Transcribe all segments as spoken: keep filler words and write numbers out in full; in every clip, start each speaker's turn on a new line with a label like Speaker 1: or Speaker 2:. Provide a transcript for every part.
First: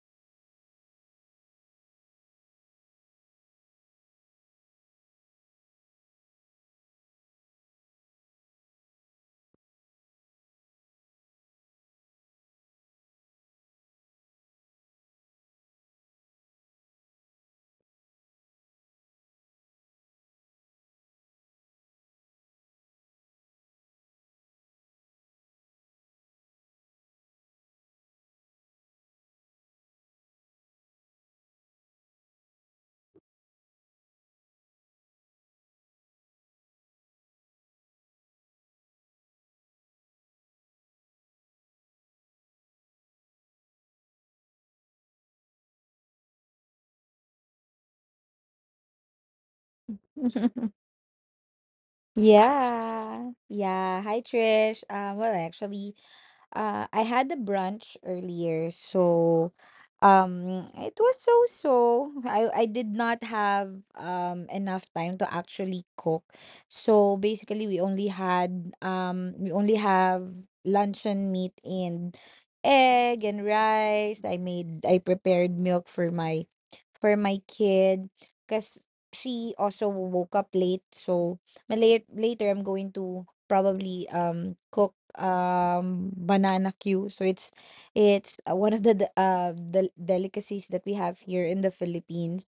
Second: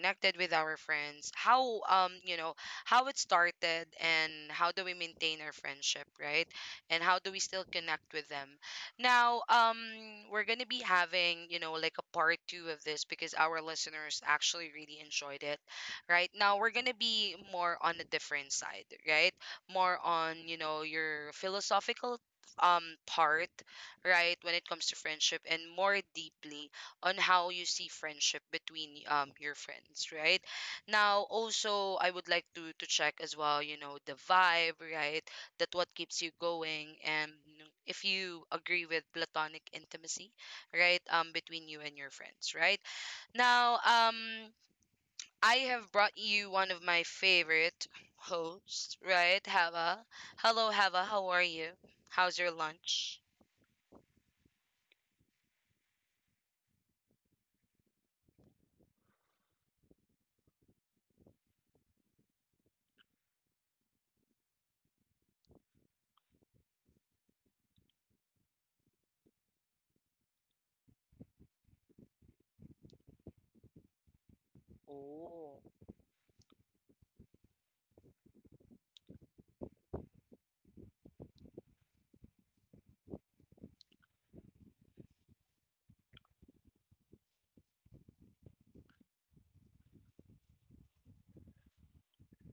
Speaker 1: connected with our friends, how um you know how it started and how do we maintain our friendship, right? And how do we still connect with them now? Um we're going to be having you know like a part two of this because our listeners actually really enjoyed it. Right now we're going to be more on a different side, right? More on you know your philosophical um part, right, when it comes to friendship, and more deeply on how you see friendship between um your friends, right? Now also I would like to to check as well you know the vibe, right, that what keeps you going, and if you agree with platonic intimacy, right, um between you and your friends, right? Now um I have brought you one of my favorite hosts, right? Hava. Hello, Hava, how are you? How's your lunch?
Speaker 2: Yeah. Yeah. Hi, Trish. Uh, well, actually, uh, I had a brunch earlier, so um, it was so so. I I did not have um enough time to actually cook, so basically we only had um we only have luncheon meat and egg and rice. I made I prepared
Speaker 1: Oh.
Speaker 2: milk for my for my kid because she also woke up late. So ma- late, later I'm going to probably um cook um banana queue. So it's it's uh, one of the de- uh the delicacies that we have here in the Philippines.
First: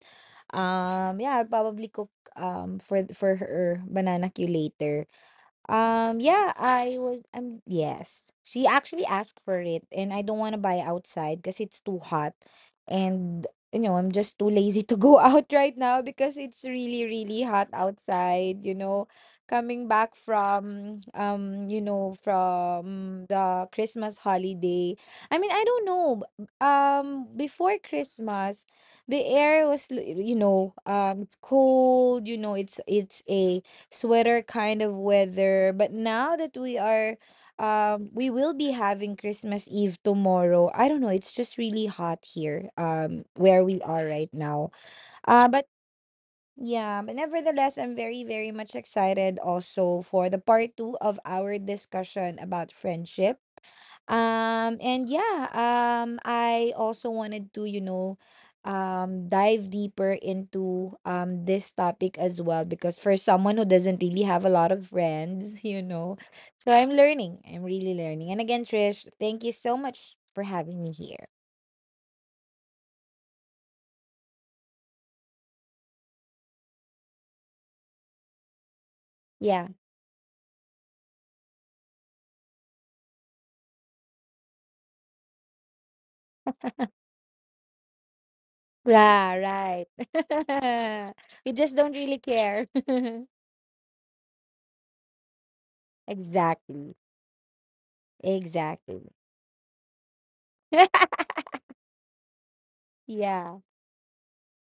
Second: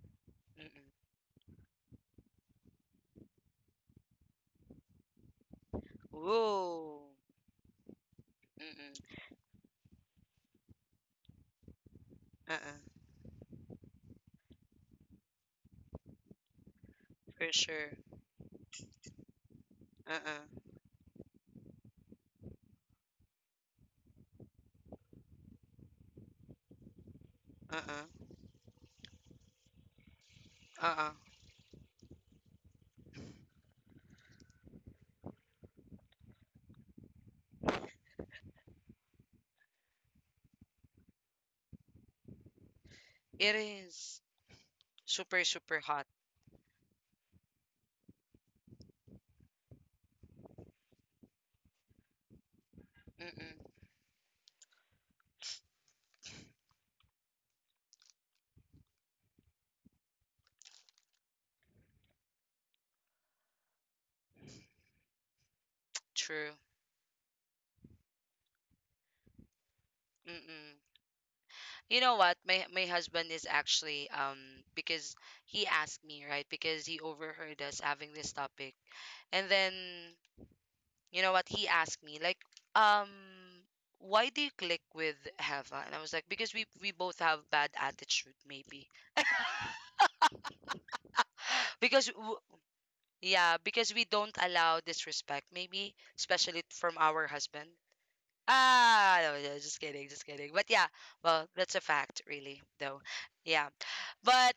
Speaker 1: Mm-mm.
Speaker 2: Um yeah, I'll probably cook um for for her banana queue later. Um, yeah, I
Speaker 1: Whoa.
Speaker 2: was um Yes. She actually
Speaker 1: Mm-mm.
Speaker 2: asked for it and I don't want to buy outside because it's too hot
Speaker 1: Uh-uh.
Speaker 2: and you know, I'm just too lazy to go out right now because it's really really
Speaker 1: For
Speaker 2: hot
Speaker 1: sure.
Speaker 2: outside, you know. Coming back
Speaker 1: Uh-uh.
Speaker 2: from um, you know, from the Christmas holiday. I mean, I don't know. B- Um, before
Speaker 1: Uh-uh.
Speaker 2: Christmas, the air was, l- you know,
Speaker 1: Uh-uh.
Speaker 2: um, it's cold, you know, it's it's a sweater kind of weather. But now that we are, um, we will be having Christmas Eve tomorrow. I don't know. It's just really hot here, um,
Speaker 1: It
Speaker 2: where we are
Speaker 1: is
Speaker 2: right now.
Speaker 1: super,
Speaker 2: Uh, but
Speaker 1: super hot.
Speaker 2: yeah, but nevertheless, I'm very, very much excited also for the part two of our discussion about friendship.
Speaker 1: Mm-mm.
Speaker 2: Um, and yeah, um, I also wanted to, you know, um, dive deeper into um this topic as well because for someone who doesn't really have a lot of friends, you know,
Speaker 1: True.
Speaker 2: so I'm learning. I'm really learning. And again, Trish, thank you so much for
Speaker 1: Mm-mm.
Speaker 2: having me here.
Speaker 1: You know what? My my husband is actually um because he asked me, right? Because he overheard us having this topic. And
Speaker 2: Yeah.
Speaker 1: then you know what? He asked me like, um, why do you click with Heva? And I was like, because we we both have bad attitude, maybe.
Speaker 2: Yeah, right. We just don't
Speaker 1: Because
Speaker 2: really
Speaker 1: w-
Speaker 2: care.
Speaker 1: Yeah, because we don't allow disrespect, maybe especially
Speaker 2: Exactly.
Speaker 1: from our husband.
Speaker 2: Exactly.
Speaker 1: Ah, no, no, just kidding, just kidding. But yeah, well, that's a fact, really, though.
Speaker 2: Yeah.
Speaker 1: Yeah, but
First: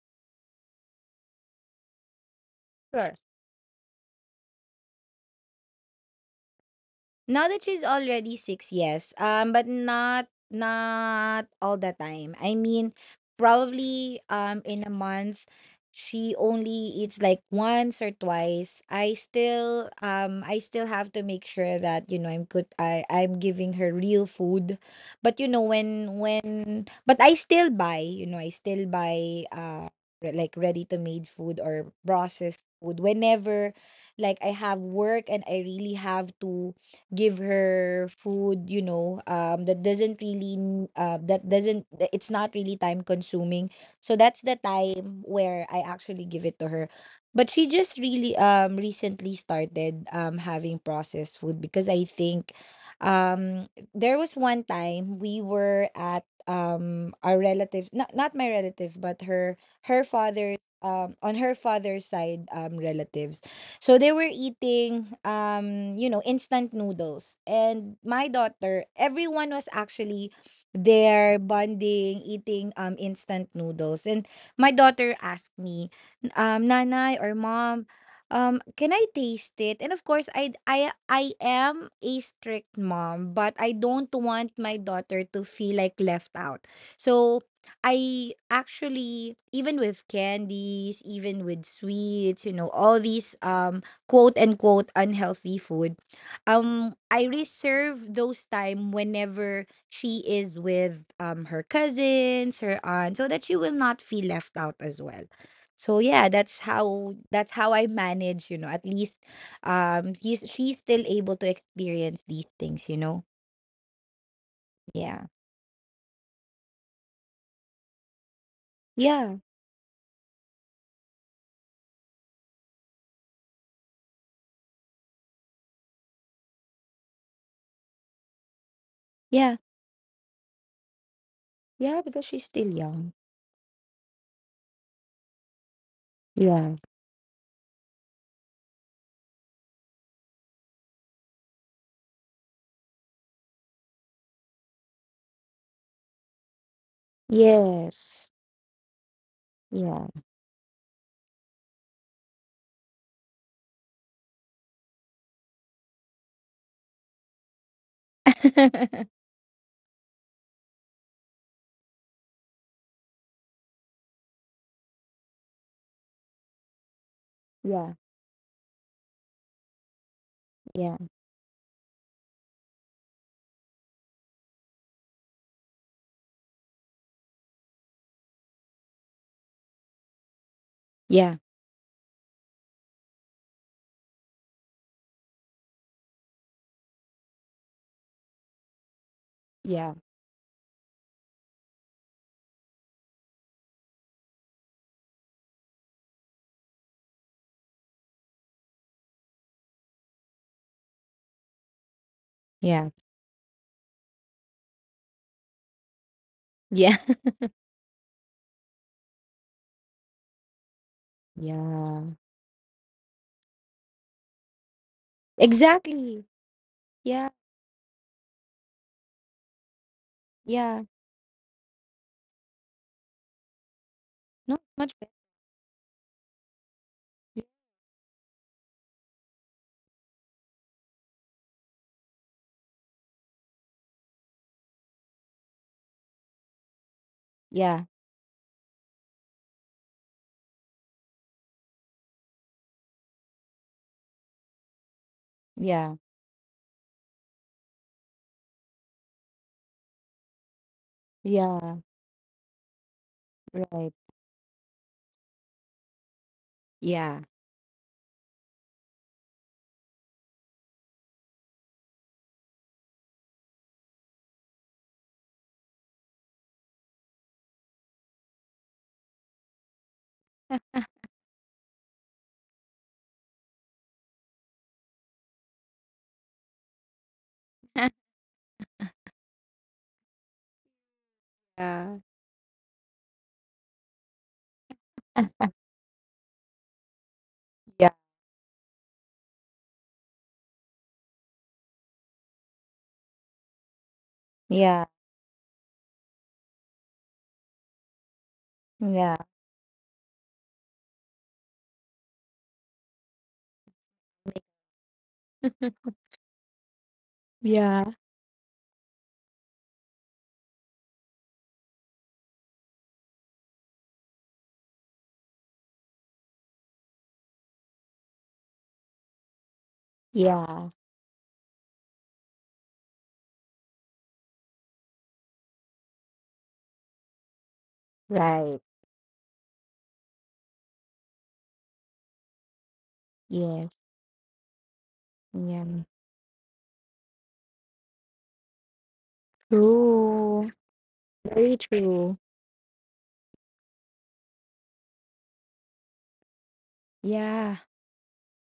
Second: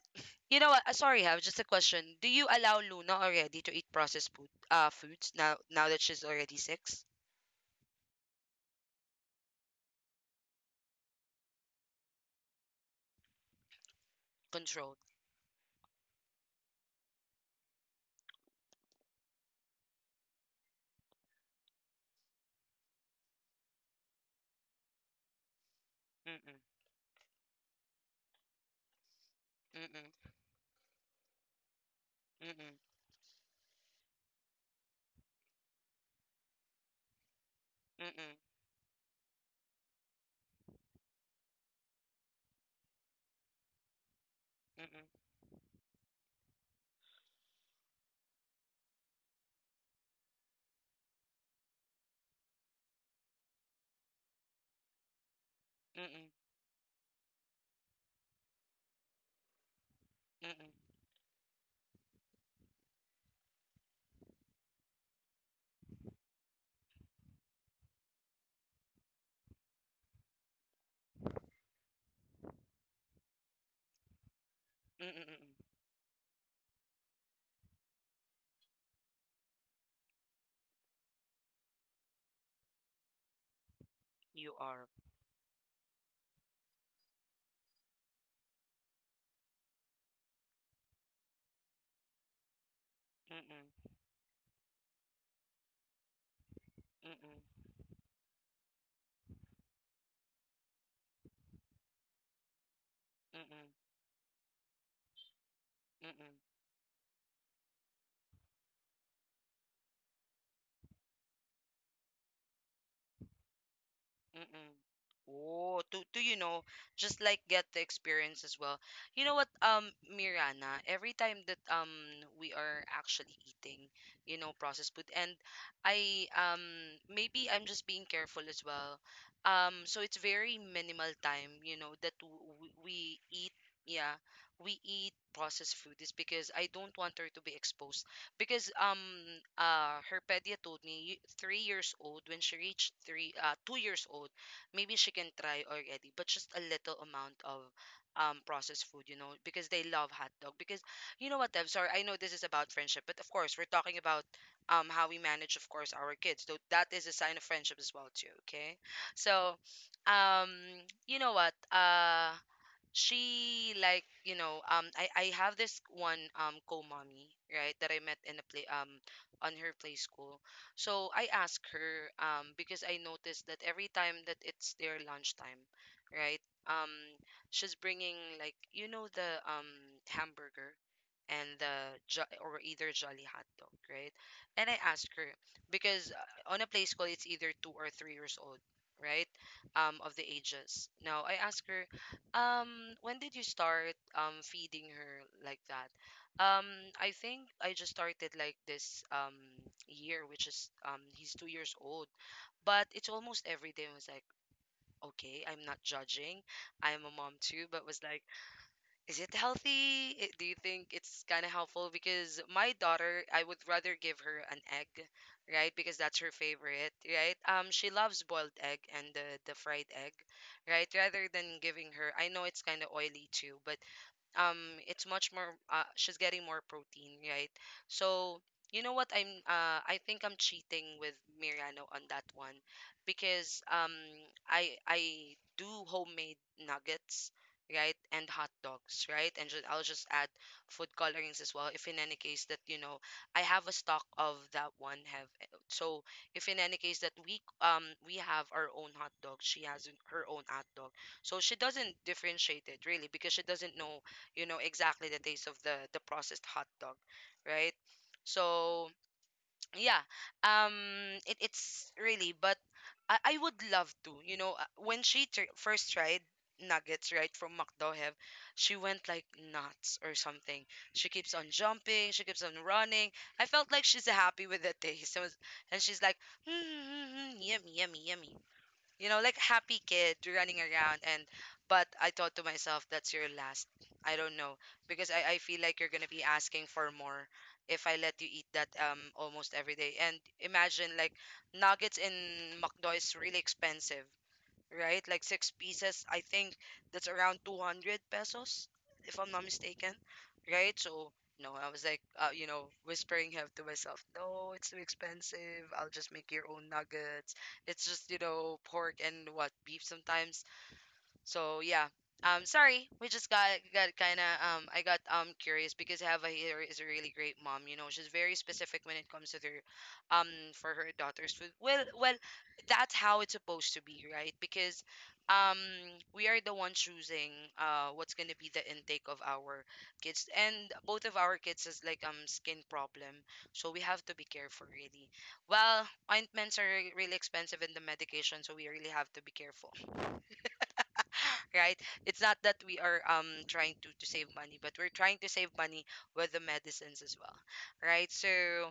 Speaker 1: you know what? uh, Sorry, have just a question. Do you allow Luna
Speaker 2: Sure.
Speaker 1: already to eat processed food, uh, foods now? Now that she's already six,
Speaker 2: Now that she's already six, yes. Um, but not not all the time. I mean, probably um in a
Speaker 1: controlled.
Speaker 2: month she only eats like once or twice. I still um I still have to make sure that, you know, I'm good I I'm giving her real food. But you know when
Speaker 1: Mm,
Speaker 2: when but I still buy, you know, I still buy uh
Speaker 1: mm,
Speaker 2: re- like ready to made food or
Speaker 1: mm,
Speaker 2: processed
Speaker 1: mm,
Speaker 2: food whenever like I have work and I really have to give her
Speaker 1: mm,
Speaker 2: food, you know, um that doesn't really n- uh, that doesn't th- it's not really time consuming, so that's the
Speaker 1: mm, mm,
Speaker 2: time where I actually give it to her. But she just really um recently started um having processed food because I think um there was one time we were
Speaker 1: mm, mm, mm,
Speaker 2: at um our relatives, not not my relative but her her
Speaker 1: mm, mm, mm.
Speaker 2: father, um on her father's side um relatives, so they were eating um, you know, instant noodles. And my daughter, everyone was actually there bonding, eating um instant noodles. And my daughter
Speaker 1: Mm.
Speaker 2: asked me, um, Nanay or mom, um, can I taste it? And of course, I I I am a strict mom, but I don't
Speaker 1: You
Speaker 2: want
Speaker 1: are.
Speaker 2: my daughter to feel like left out. So I actually, even with candies, even with sweets, you know, all
Speaker 1: Mm,
Speaker 2: these
Speaker 1: mm,
Speaker 2: um quote unquote unhealthy food,
Speaker 1: mm,
Speaker 2: um
Speaker 1: mm,
Speaker 2: I reserve those time whenever she is with um her cousins, her aunt,
Speaker 1: mm,
Speaker 2: so that
Speaker 1: mm.
Speaker 2: she will not feel left out as well. So
Speaker 1: Mm.
Speaker 2: yeah, that's how that's how I manage, you know, at least um he's, she's still able to experience these things, you know.
Speaker 1: Mm-mm.
Speaker 2: Yeah.
Speaker 1: Oh, to to you know, just like get the experience as well. You know what,
Speaker 2: Yeah.
Speaker 1: um, Mirana, every time that um we are actually eating, you know, processed food, and I um maybe I'm just being careful as well. Um,
Speaker 2: Yeah.
Speaker 1: so it's very minimal time, you know, that
Speaker 2: Yeah,
Speaker 1: w-
Speaker 2: because she's still
Speaker 1: we
Speaker 2: young.
Speaker 1: eat. Yeah, we eat processed food is because I don't
Speaker 2: Yeah.
Speaker 1: want her to be exposed because um uh her pedia told me, "You- three years old when she reached three, uh two years old, maybe she can try already, but just a little amount of um
Speaker 2: Yes.
Speaker 1: processed food, you know, because they love hot
Speaker 2: Yeah.
Speaker 1: dog." Because you know what, I'm sorry, I know this is about friendship, but of course we're talking about um how we manage of course our kids, so that is a sign of friendship as well too, okay? So um you know what, uh she like you know um I I have this one um co-mommy, right, that I met
Speaker 2: Yeah.
Speaker 1: in a play um on her play school. So
Speaker 2: Yeah.
Speaker 1: I asked her um because I noticed that every time that it's their lunchtime, right, um she's bringing like you know the um hamburger and
Speaker 2: Yeah.
Speaker 1: the jo- or either jolly hot dog, right? And I asked her, because uh, on a play school it's either two or three years old, right, um of
Speaker 2: Yeah.
Speaker 1: the ages. Now I asked her, um, when did you start um feeding her like that? Um, I think I just started like this um year, which is um he's two years old, but it's almost
Speaker 2: Yeah.
Speaker 1: every day. I was like, okay, I'm not judging. I'm a mom
Speaker 2: Yeah.
Speaker 1: too, but was like, is it healthy? I- Do you think it's kind of helpful? Because my
Speaker 2: Yeah.
Speaker 1: daughter, I would rather give her an egg, right? Because that's her
Speaker 2: Exactly.
Speaker 1: favorite, right?
Speaker 2: Yeah.
Speaker 1: Um, she loves boiled egg and the the fried egg, right?
Speaker 2: Yeah.
Speaker 1: Rather than giving her, I know it's kind of oily too, but um
Speaker 2: Not
Speaker 1: it's
Speaker 2: much
Speaker 1: much
Speaker 2: better.
Speaker 1: more uh, she's getting more protein, right? So you know what, i'm uh I think I'm cheating with Miriano on that one, because um I I do homemade nuggets, right,
Speaker 2: Yeah.
Speaker 1: and hot dogs, right, and just, I'll just add food colorings as well, if in any case that you know I have a stock of that one, have so
Speaker 2: Yeah.
Speaker 1: if in any case that we um we have our own hot dog, she has her own hot dog, so she doesn't
Speaker 2: Yeah.
Speaker 1: differentiate it really because she doesn't know
Speaker 2: Right.
Speaker 1: you know exactly the taste of the the processed hot dog,
Speaker 2: Yeah.
Speaker 1: right? So yeah. Um, it, it's really, but I, I would love to you know uh, when she tr- first tried nuggets, right, from McDo, have, she went like nuts or something. She keeps on jumping, she keeps on running. I felt like she's happy with the taste and was- and she's like mm, mm, mm, mm, yummy, yummy, yummy, you know, like happy kid running around. And but I thought
Speaker 2: Yeah.
Speaker 1: to myself, that's your last. I don't know, because i, I feel like you're gonna be asking for more if I let you
Speaker 2: Yeah.
Speaker 1: eat that um almost every day. And imagine like nuggets in McDo is really expensive, right?
Speaker 2: Yeah.
Speaker 1: Like six pieces, I think that's around two hundred pesos, if I'm
Speaker 2: Yeah.
Speaker 1: not mistaken, right? So, no, I was like, uh, you know, whispering him to myself, no, it's too expensive. I'll just make your own nuggets. It's just,
Speaker 2: Yeah.
Speaker 1: you know, pork and what, beef sometimes. So yeah. Um, sorry, we just got got kind of um, I got um curious because I here is a really great mom. You know, she's very specific when it comes to their, um, for her
Speaker 2: Yeah.
Speaker 1: daughter's food. Well, well, that's how it's supposed to be, right? Because, um, we are the one choosing uh what's gonna be the
Speaker 2: Right.
Speaker 1: intake of our kids, and both of our kids has like um skin problem, so we
Speaker 2: Yes.
Speaker 1: have to be careful really. Well,
Speaker 2: Yeah.
Speaker 1: ointments are really expensive in the medication, so we really have to be careful,
Speaker 2: True.
Speaker 1: right?
Speaker 2: Very
Speaker 1: It's not
Speaker 2: true.
Speaker 1: that we are um trying to to save money, but we're trying to save money with the medicines as well,
Speaker 2: Yeah.
Speaker 1: right? So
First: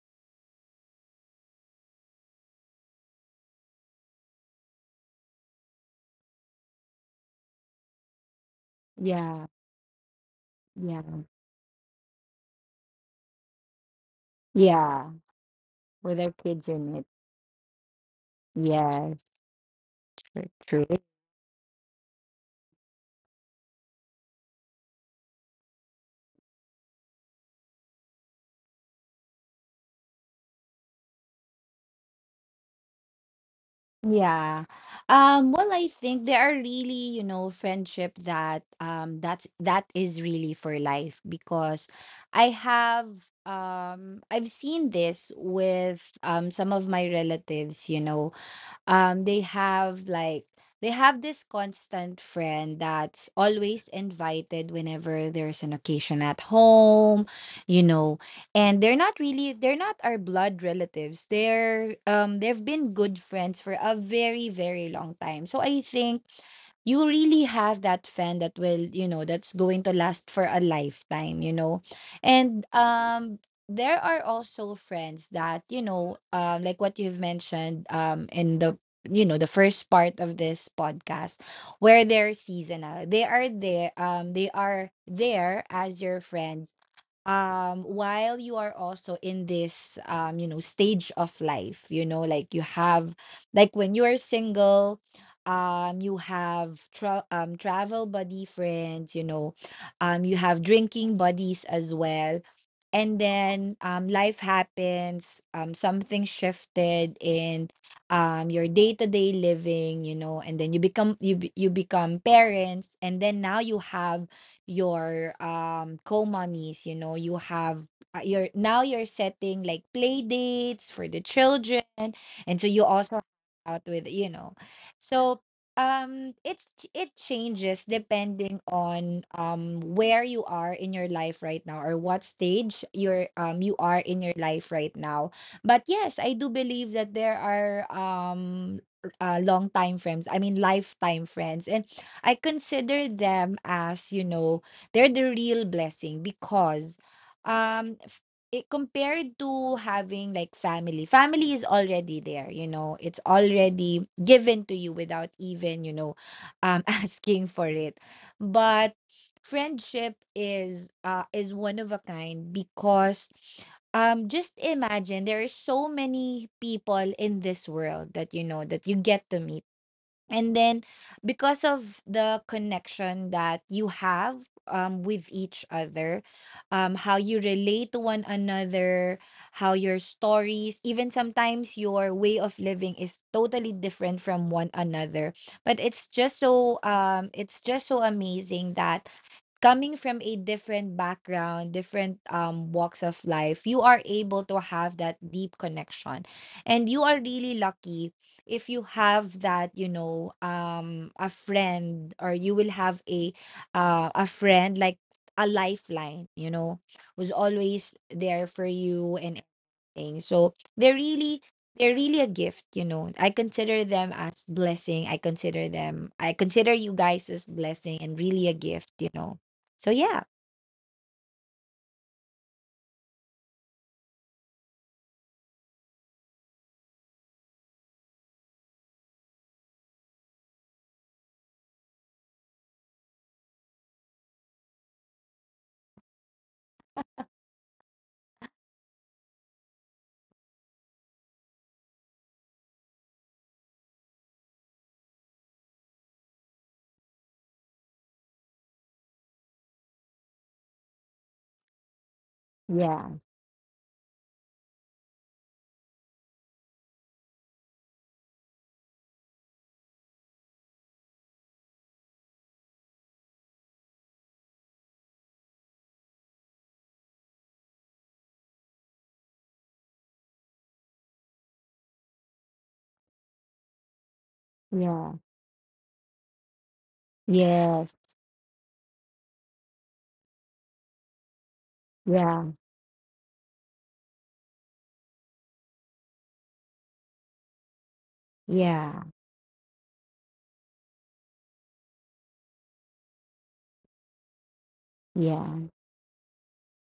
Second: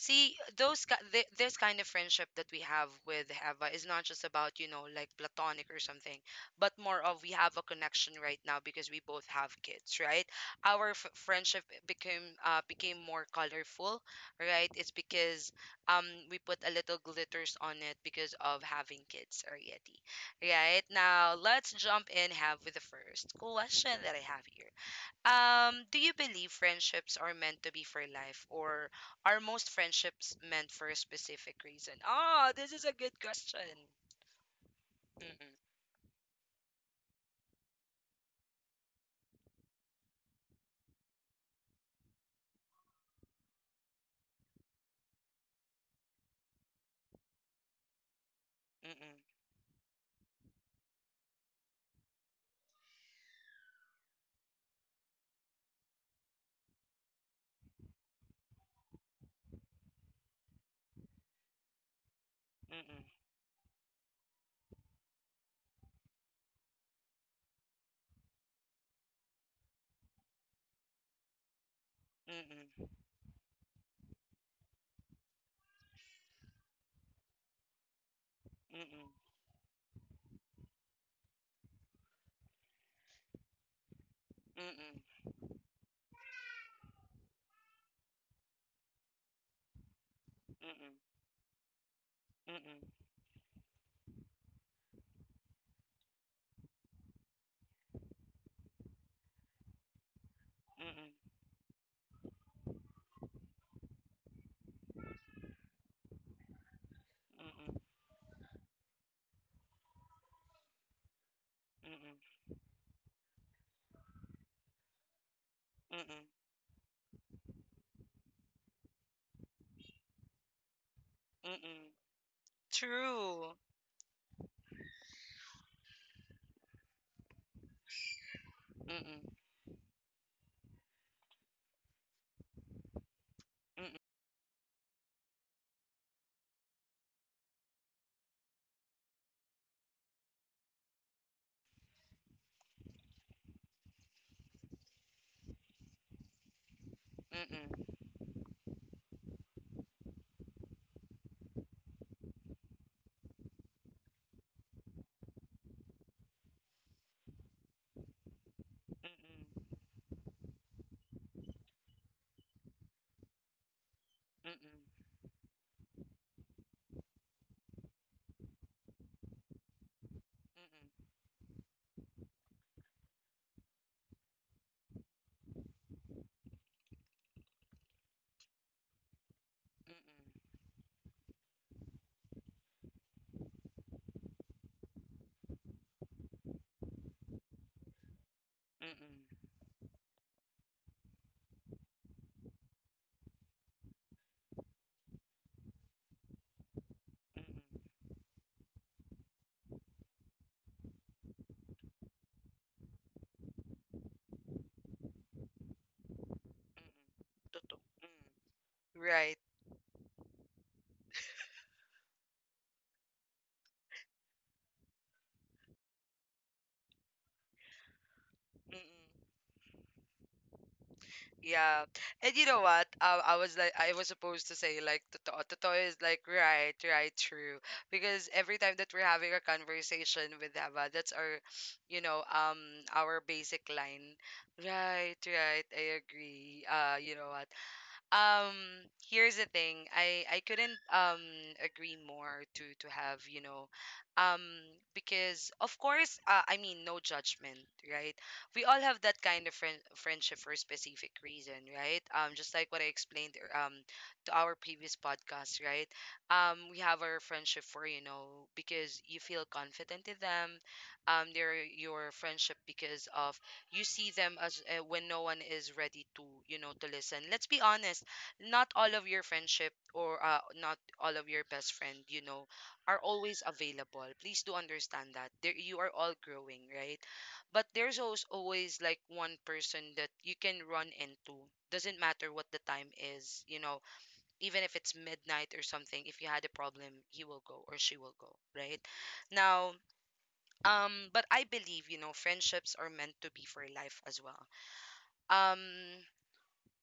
Speaker 1: see, those ki- th- this kind of friendship that we have with Eva is not just about, you know, like platonic or something, but more of we have a connection right now because we both
Speaker 2: Yeah.
Speaker 1: have kids, right? Our
Speaker 2: Yeah.
Speaker 1: f- friendship became uh, became more colorful, right? It's
Speaker 2: Yeah.
Speaker 1: because um
Speaker 2: With our
Speaker 1: we put
Speaker 2: kids
Speaker 1: a
Speaker 2: in
Speaker 1: little
Speaker 2: it.
Speaker 1: glitters on it because of having
Speaker 2: Yes.
Speaker 1: kids already, right?
Speaker 2: True.
Speaker 1: Now let's jump in, have with the first question that I have here. Um, do you believe friendships are meant to be for life, or are most friendships meant for a specific reason? Ah, this is a good question.
Speaker 2: Yeah.
Speaker 1: Mm-mm,
Speaker 2: Um, well, I think there are really, you know, friendship that um that's that is really for life because I have um I've seen this with um some of my relatives, you know,
Speaker 1: mm-mm,
Speaker 2: um they have like they have this constant friend that's always invited whenever there's an occasion at home, you know, and they're not really they're not our blood relatives, they're um they've been
Speaker 1: mm-mm,
Speaker 2: good friends for a very very long time, so I think you really have that fan that will, you know, that's going to last for a lifetime, you know. And
Speaker 1: mm-mm,
Speaker 2: um there are also friends that, you know, uh, like what you've mentioned um in the,
Speaker 1: mm-mm,
Speaker 2: you know, the first part of this podcast, where they're seasonal. They are there um they are
Speaker 1: mm-mm,
Speaker 2: there as your friends um while you are also in this, um you know,
Speaker 1: mm-mm, mm-mm,
Speaker 2: stage of life, you know, like you
Speaker 1: mm-mm,
Speaker 2: have like when you are single, um you have tra- um travel buddy friends, you know, um you have drinking buddies as well. And then um, life happens, um, something shifted in, um, your day-to-day living, you know, and then you become you be- you
Speaker 1: mm-mm,
Speaker 2: become
Speaker 1: mm-mm,
Speaker 2: parents, and then now you have your um
Speaker 1: mm-mm,
Speaker 2: co-mommies, you know, you have uh, your now you're setting like play dates for the children,
Speaker 1: mm-mm.
Speaker 2: and so you also
Speaker 1: True.
Speaker 2: hang out with, you know. So um it's it changes depending on
Speaker 1: Mm-mm,
Speaker 2: um where you are in your life right now or what stage you're um you
Speaker 1: mm-mm,
Speaker 2: are in your life right now. But yes, I do believe that there are um uh, long time friends, I mean lifetime friends, and I consider them as, you know, they're the real blessing, because
Speaker 1: mm-mm,
Speaker 2: um
Speaker 1: mm-mm,
Speaker 2: it compared to having like family, family is already there, you know, it's already given to you without even, you know, um asking for it. But
Speaker 1: mm-mm,
Speaker 2: friendship is uh is one of a kind, because um just
Speaker 1: mm-mm, mm-mm,
Speaker 2: imagine there are so many people in this world that, you know, that you get to meet, and then because of the connection that you have, um, with each other, um, how you relate to one another, how your
Speaker 1: mm-mm,
Speaker 2: stories, even sometimes your way of living, is totally different from one another. But it's just so um, it's just so amazing that
Speaker 1: mm-mm,
Speaker 2: coming from a different background, different um walks of life, you are able to have that deep connection. And you are
Speaker 1: mm-mm.
Speaker 2: really lucky if you have that, you know, um a friend, or you will have a uh a friend like a lifeline, you know, who's
Speaker 1: Totoo.
Speaker 2: always there for
Speaker 1: Mm.
Speaker 2: you
Speaker 1: Right.
Speaker 2: and thing. So they're really they're really a gift, you know. I consider them as blessing. I consider them I consider you guys as blessing and really a gift, you
Speaker 1: Mm-mm.
Speaker 2: know. So yeah.
Speaker 1: Yeah, and you know what? Um, I was like, I was supposed to say like, totoo, totoo is like right, right, true. Because every time that we're having a conversation with Ava, that's our, you know, um, our basic line. Right, right. I agree. Uh, you know what? um Here's the thing, i i couldn't um agree more to to have you know. Um, because of course uh, i mean no judgment, right? We all have that kind of friend friendship for a specific reason, right? Um, just like what I
Speaker 2: Yeah.
Speaker 1: explained er- um to our previous podcast, right? Um, we have our friendship for you know because you feel confident in them. Um, they're your friendship because of you see them as uh, when no one is ready to you know to listen. Let's be honest, not all of your friendship, or uh, not all of your best friend, you know, are always available. Please do
Speaker 2: Yeah.
Speaker 1: understand that there you are all growing, right? But there's
Speaker 2: Yes.
Speaker 1: always, always like one person that you can run into, doesn't matter what
Speaker 2: Yeah.
Speaker 1: the time is, you know, even if it's midnight or something. If you had a problem, he will go or she will go, right?
Speaker 2: Yeah.
Speaker 1: Now um but I believe you know friendships are meant to be for life as well. Um,
Speaker 2: Yeah.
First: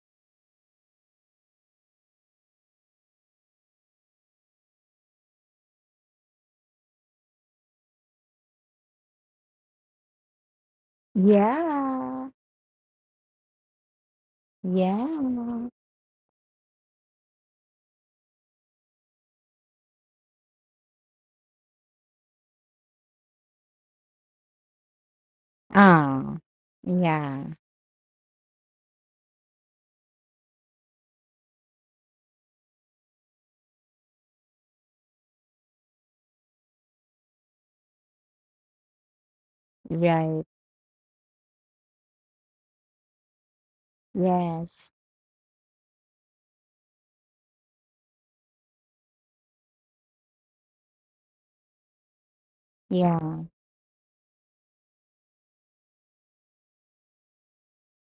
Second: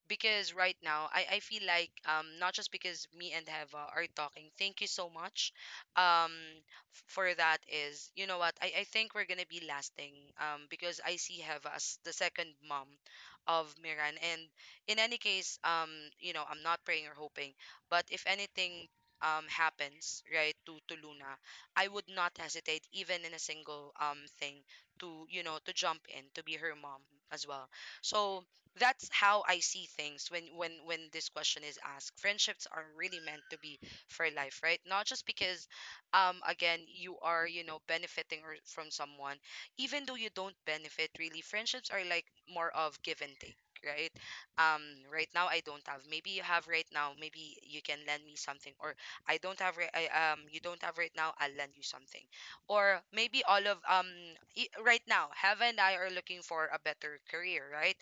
Speaker 1: because right now I, I feel like, um, not just because me and Heva are talking, thank you so much, um, f- for that is, you know what, I, I think we're gonna be lasting, um, because I see Heva as the
Speaker 2: Yeah.
Speaker 1: second mom of Miran. And in any case,
Speaker 2: Yeah.
Speaker 1: um, you know, I'm not praying or hoping, but if anything, um, happens, right, to to Luna, I would not hesitate even in a single um thing to you know to jump in
Speaker 2: Ah.
Speaker 1: to be her mom as
Speaker 2: Yeah.
Speaker 1: well. So that's how I see things when when when this question is asked. Friendships are really meant to be for life, right? Not just because, um, again, you are you know benefiting or from someone, even though you
Speaker 2: Right.
Speaker 1: don't benefit really. Friendships are like more of give and take, right?
Speaker 2: Yes.
Speaker 1: Um, right now I don't have. Maybe you have right now. Maybe you can lend me something, or I don't have. Right, I um, you don't have right now. I'll lend you something, or maybe
Speaker 2: Yeah.
Speaker 1: all of um, i- right now, Heaven and I are looking for a better career, right?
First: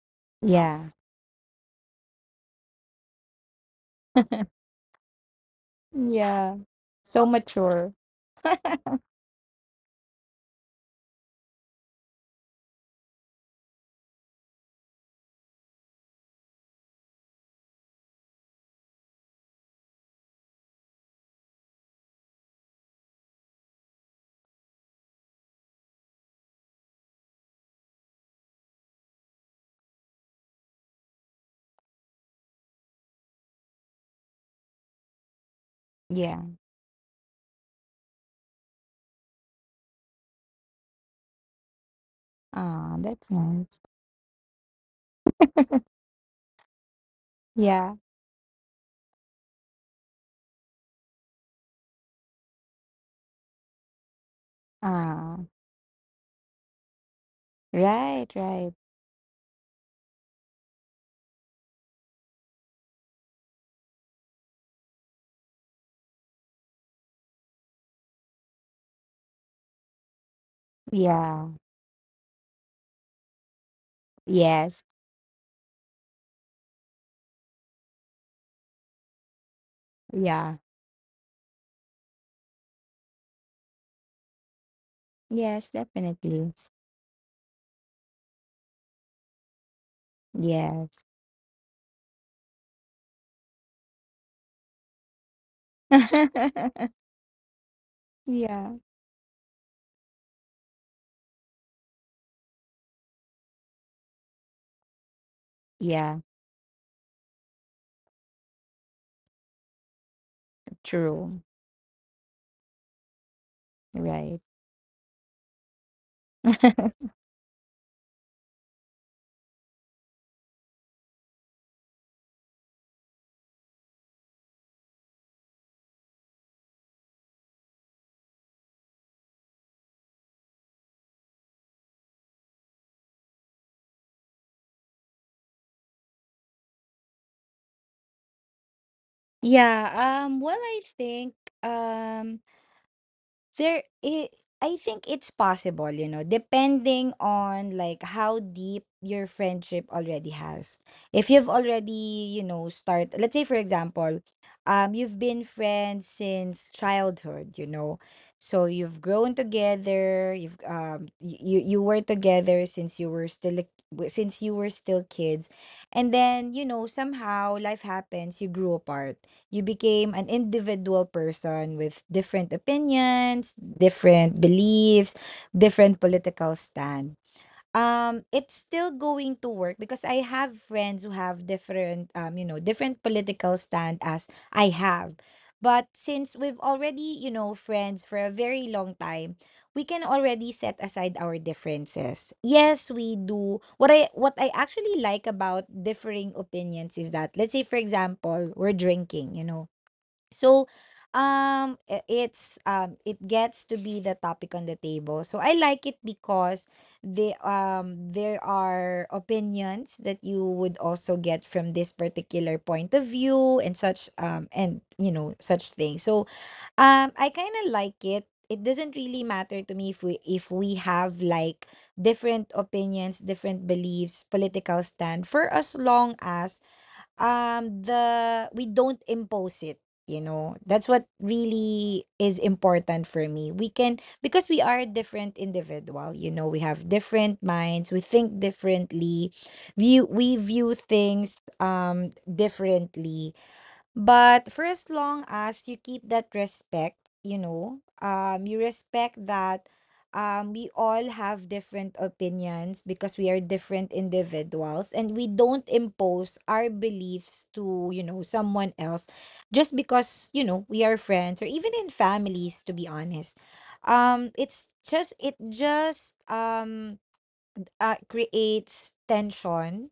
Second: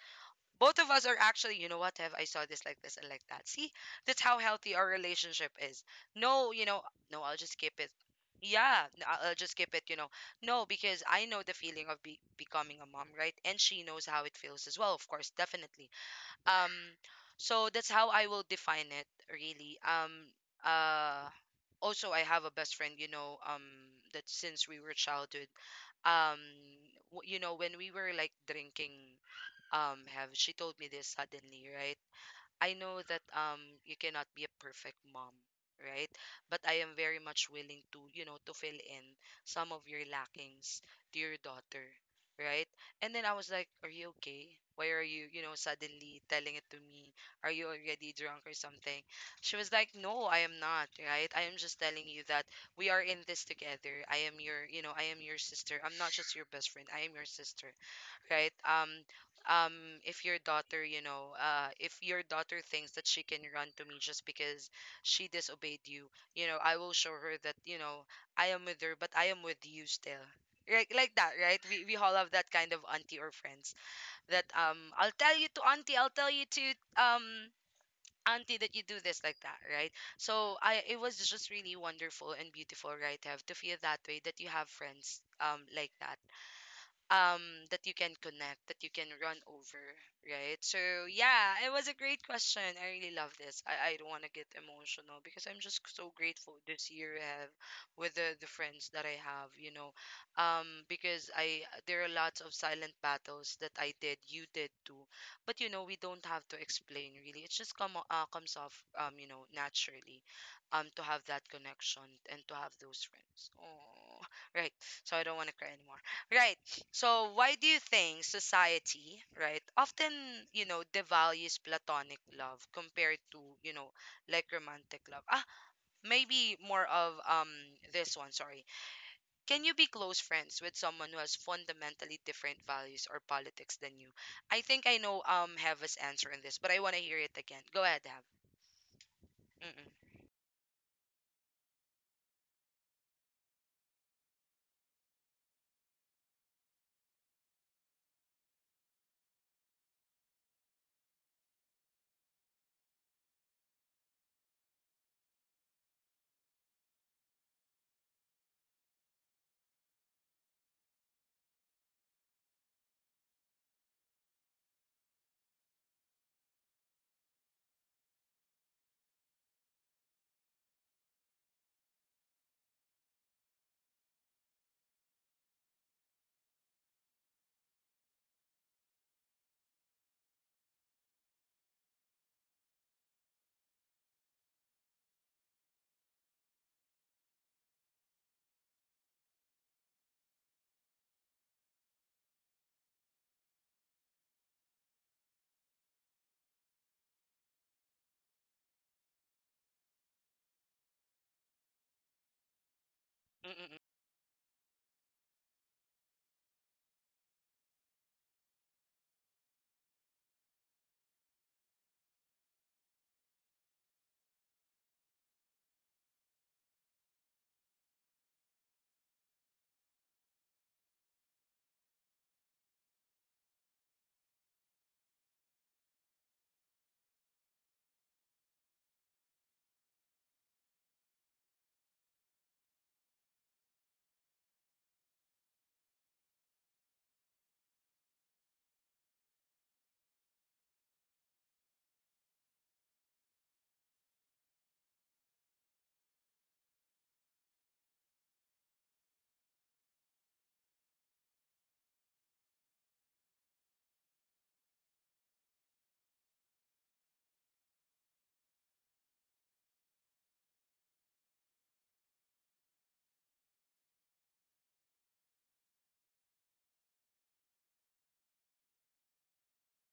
Speaker 1: Both
Speaker 2: Yeah.
Speaker 1: of us are actually, you know what, Have I saw this like this and like that. See, that's how healthy our relationship is. No,
Speaker 2: Yeah.
Speaker 1: you know, no,
Speaker 2: So
Speaker 1: I'll just keep it.
Speaker 2: mature.
Speaker 1: Yeah, n- I'll I'll just keep it, you know. No, because I know the feeling of be becoming a mom, right? And she knows how it feels as well, of course, definitely. Um, so that's how I will define it, really. Um, uh, also, I have a best friend, you know, um, that since we were childhood, um, w- you know, when we were like drinking, um have she told me this suddenly, right? I know that um you cannot be a perfect mom, right?
Speaker 2: Yeah.
Speaker 1: But I am very much willing to, you know to fill in some of your lackings to your daughter, right?
Speaker 2: Ah,
Speaker 1: And then
Speaker 2: that's
Speaker 1: I was like,
Speaker 2: nice.
Speaker 1: are you okay? Why are you you know suddenly telling it to me? Are you
Speaker 2: Yeah.
Speaker 1: already drunk or something? She was like, no, I am not, right? I am just telling you that we are in this together. i am your you know I am your
Speaker 2: Ah.
Speaker 1: sister. I'm not just your best friend, I am your sister,
Speaker 2: Right,
Speaker 1: right?
Speaker 2: right.
Speaker 1: Um, um if your daughter you know uh If your daughter thinks that she can run to me just because she disobeyed you, you know I will show her that, you know I am with her but I am with you still, right? Like that,
Speaker 2: Yeah.
Speaker 1: right? We, we all have that kind of auntie or friends, that, um
Speaker 2: Yes.
Speaker 1: I'll tell you to auntie, I'll tell you to, um auntie that you do this like that, right? So
Speaker 2: Yeah.
Speaker 1: I it was just really wonderful and beautiful, right? Have to feel that way that you have friends, um
Speaker 2: Yes,
Speaker 1: like that.
Speaker 2: definitely.
Speaker 1: um that you can connect, that you can run over, right? So,
Speaker 2: Yes.
Speaker 1: yeah, it was a great question. I really love this. I, I don't want to get emotional because I'm just so grateful this year I have with the, the
Speaker 2: Yeah.
Speaker 1: friends that I have you know um Because I there are lots of silent battles that I did, you did too. But you know we
Speaker 2: Yeah,
Speaker 1: don't have to explain really. It just come uh, comes off um you know naturally, um to have
Speaker 2: true.
Speaker 1: that connection and to have those friends, oh,
Speaker 2: Right.
Speaker 1: right? So I don't want to cry anymore. Right. So why do you think society, right, often, you know, devalues platonic love compared to, you know, like romantic love? Ah, maybe more of um this one, sorry. Can you be close friends with someone who has fundamentally different values or politics than you? I think I know um Heva's answer in this, but I want to hear it again. Go ahead, Hev. Mm-mm,
Speaker 2: Yeah, um well, I think um There I I think it's possible, you know, depending on like how deep your friendship already has. If you've already, you know, start let's say for example, um you've been friends since childhood, you know. So you've grown together, you've um y- you you were together since you were still a- w- since you were still kids. And then, you know, somehow life happens, you grew apart. You became an individual person with different opinions, different beliefs, different political stand. Um, it's still going to work because I have friends who have different, um, you know, different political stand as I have. But since we've already, you know, friends for a very long time, we can already set aside our differences. Yes, we do. What I what I actually like about differing opinions is that let's say for example, we're drinking, you know. So, um, i- it's um, it gets
Speaker 1: mm-mm,
Speaker 2: to be the topic on the table. So I like it because the um there are opinions that you would also get from this particular point of view and such, um and, you know, such things. So um, I kind of like it. It doesn't really matter to me if we if we have like different opinions, different beliefs, political stand, for as long as um the we don't impose it, you know. That's what really is important for me. We can, because we are a different individual, you know, we have different minds, we think differently, view we view things um differently. But for as long as you keep that respect, you know, um, you respect that, um, we all have different opinions because we are different individuals, and we don't impose our beliefs to, you know, someone else just because, you know, we are friends, or even in families, to be honest. Um, it's just, it just um, uh, creates tension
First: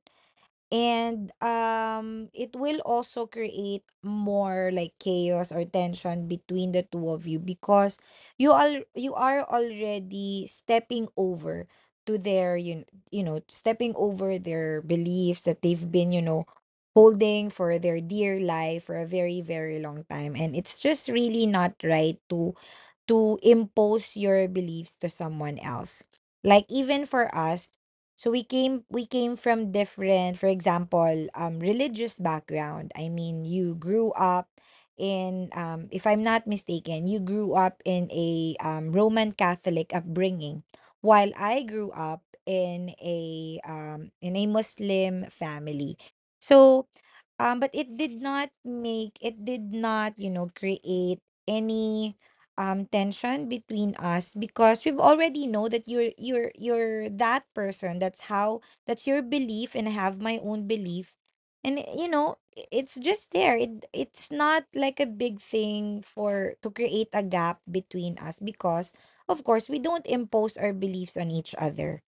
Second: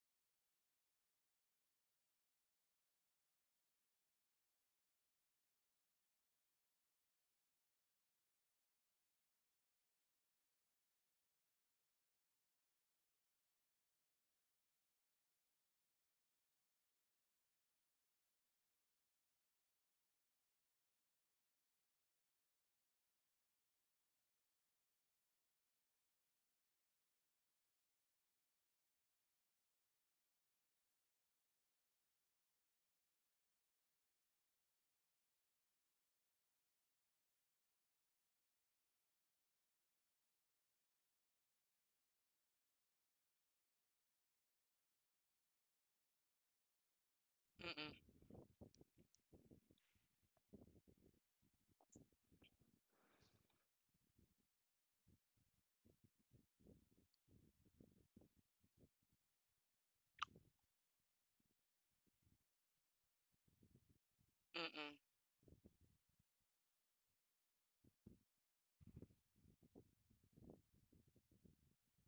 Speaker 2: and, um, it will also create more like chaos or tension between the two of you, because you all you are already stepping over to their you, kn- you know stepping over their beliefs that they've been, you know holding for their dear life for a very, very long time, and it's just really not right to to impose your beliefs to someone else. Like, even for us, so we came we came from different, for example, um, religious background. I mean, you grew up in, um, if I'm not mistaken, you grew up in a, um, Roman Catholic upbringing, while I grew up in a, um, in a Muslim family. So, um, but
Speaker 1: mm-mm,
Speaker 2: it did not make it did not, you know, create any um tension between us, because we've already know that you're you're you're that person. That's how that's your belief, and I have my own belief. And you know, i- it's just there. It it's not
Speaker 1: mm-mm,
Speaker 2: like a big thing for to create a gap between us, because of course we don't impose our beliefs on each other.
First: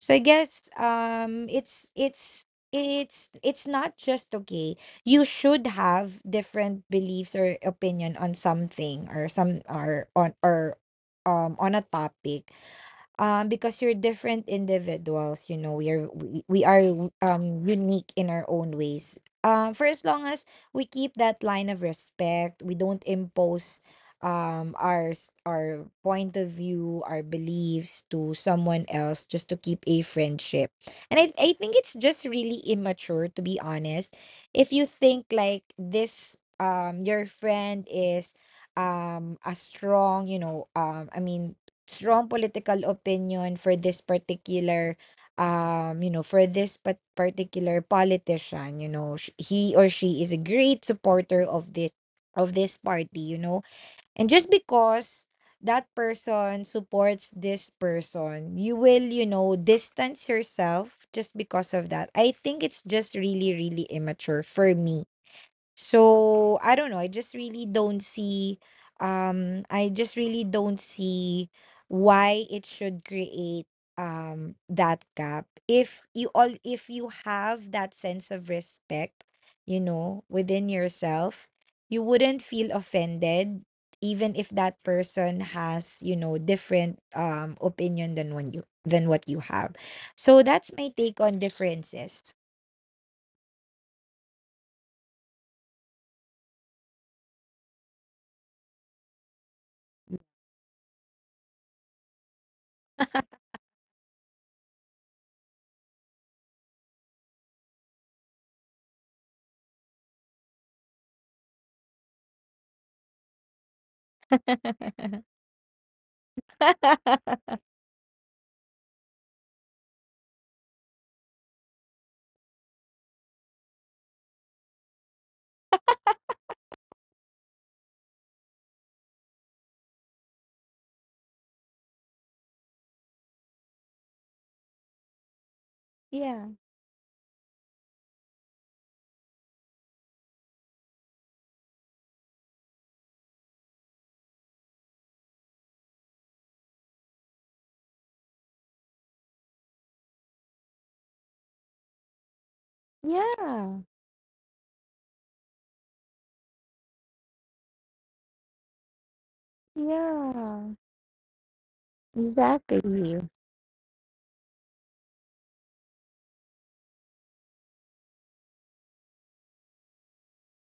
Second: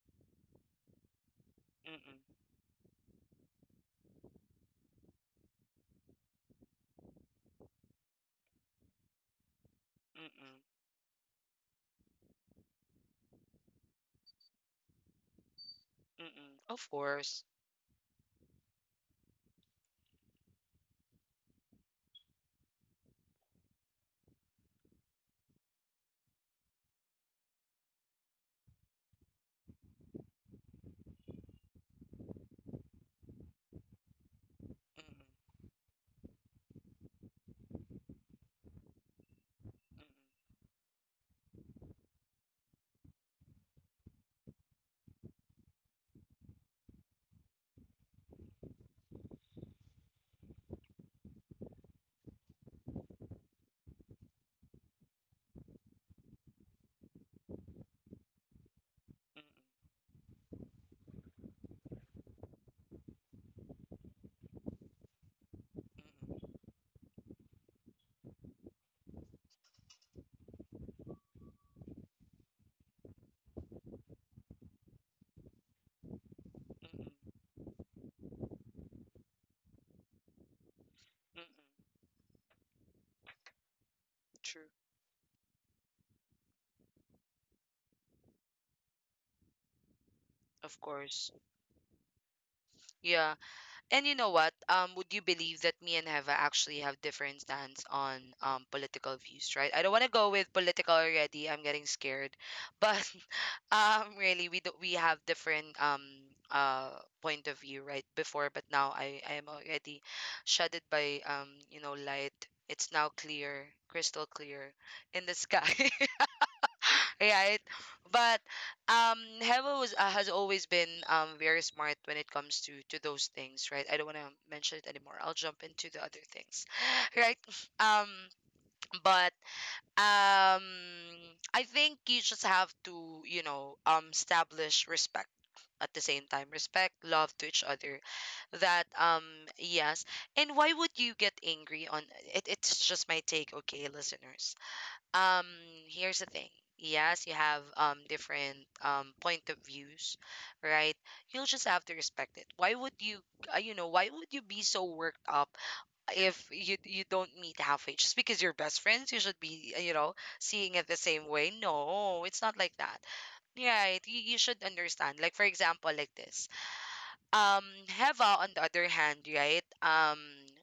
Speaker 2: So I guess um it's
Speaker 1: mm-mm,
Speaker 2: it's it's it's not just okay, you should have different beliefs or opinion on something, or some or on
Speaker 1: mm-mm,
Speaker 2: or um on a topic, um because you're different individuals. You know, we are we,
Speaker 1: mm-mm.
Speaker 2: we are
Speaker 1: Of
Speaker 2: w-
Speaker 1: course.
Speaker 2: um unique in our own ways. um for as long as we keep that line of respect, we don't impose um our s- our point of view, our beliefs to someone else just to keep a friendship. And i i think it's just really immature, to be honest. If you
Speaker 1: Mm-mm,
Speaker 2: think like this, um your friend is, um a strong, you know, um I mean, strong political opinion for this particular, um you know, for this pa- particular politician. You know, sh- he or she is a great supporter of this, of this party, you know. And just because that person supports this person, you will, you
Speaker 1: mm-mm,
Speaker 2: know, distance yourself just because of that. I think it's just really, really immature for me.
Speaker 1: mm-mm, mm-mm,
Speaker 2: So I don't know. I just really don't see. Um, I just really don't see why it should create um that gap. If you all, if you
Speaker 1: mm-mm,
Speaker 2: have that sense of respect, you know, within yourself,
Speaker 1: mm-mm.
Speaker 2: you wouldn't feel offended, even if
Speaker 1: True.
Speaker 2: that person has, you know, different um opinion than when you than what you have. So that's
Speaker 1: Of
Speaker 2: my take
Speaker 1: course.
Speaker 2: on differences.
Speaker 1: Yeah. And you know what? Um, would you believe that me and Heva actually have different stance on um political views, right? I don't want to go with political already. I'm getting scared. But um really we do, we have different um uh point of view, right? Before, but now I I am already shaded by, um you know light. It's now clear, crystal clear in the sky, right? But um, Heva was uh, has always been um very smart when it comes to to those things, right? I don't want to mention it anymore. I'll jump into the other things, right? Um, but um, I think you just have to, you know, um, establish respect, at the same time
Speaker 2: Yeah.
Speaker 1: respect love to each other, that, um yes. And why would you get angry on it? It's just my take. Okay, listeners, um, here's the thing. Yes, you have um different um point of views, right? You'll just have to respect it. Why would you, uh, you
Speaker 2: Yeah.
Speaker 1: know, why would you be so worked up if you you don't meet halfway? Just because you're best friends, you should be, uh, you know, seeing
Speaker 2: Yeah,
Speaker 1: it the same way. No, it's not like
Speaker 2: exactly.
Speaker 1: that. Right, you, you should understand. Like for example, like this, um Heva on the other hand, right? Um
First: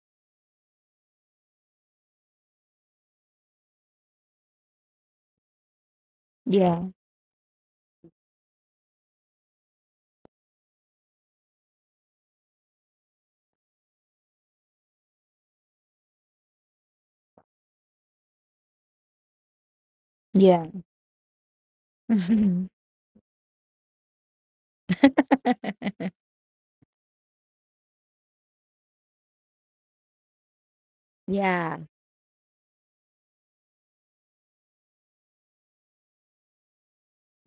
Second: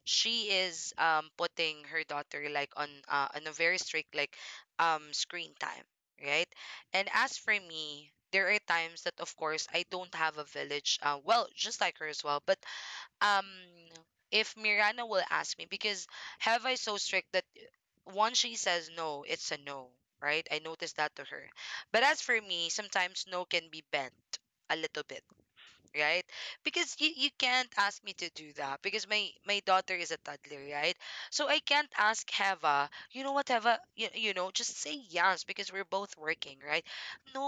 Speaker 1: She is, um putting her daughter like on uh, on a very strict, like, um screen time, right?
Speaker 2: Yeah,
Speaker 1: And as for me, there are times that of course I don't have a village, uh, well, just like her as well, but um if Mirana will ask me, because Heva is so strict that once she says no, it's a no, right? I
Speaker 2: yeah.
Speaker 1: noticed that to her. But as for me, sometimes no can be bent a little bit, right? Because you, you can't ask me to do that because my my daughter is a toddler, right? So I
Speaker 2: Yeah,
Speaker 1: can't ask Heva, you know what, Heva, you, you know, just say yes because we're both working, right?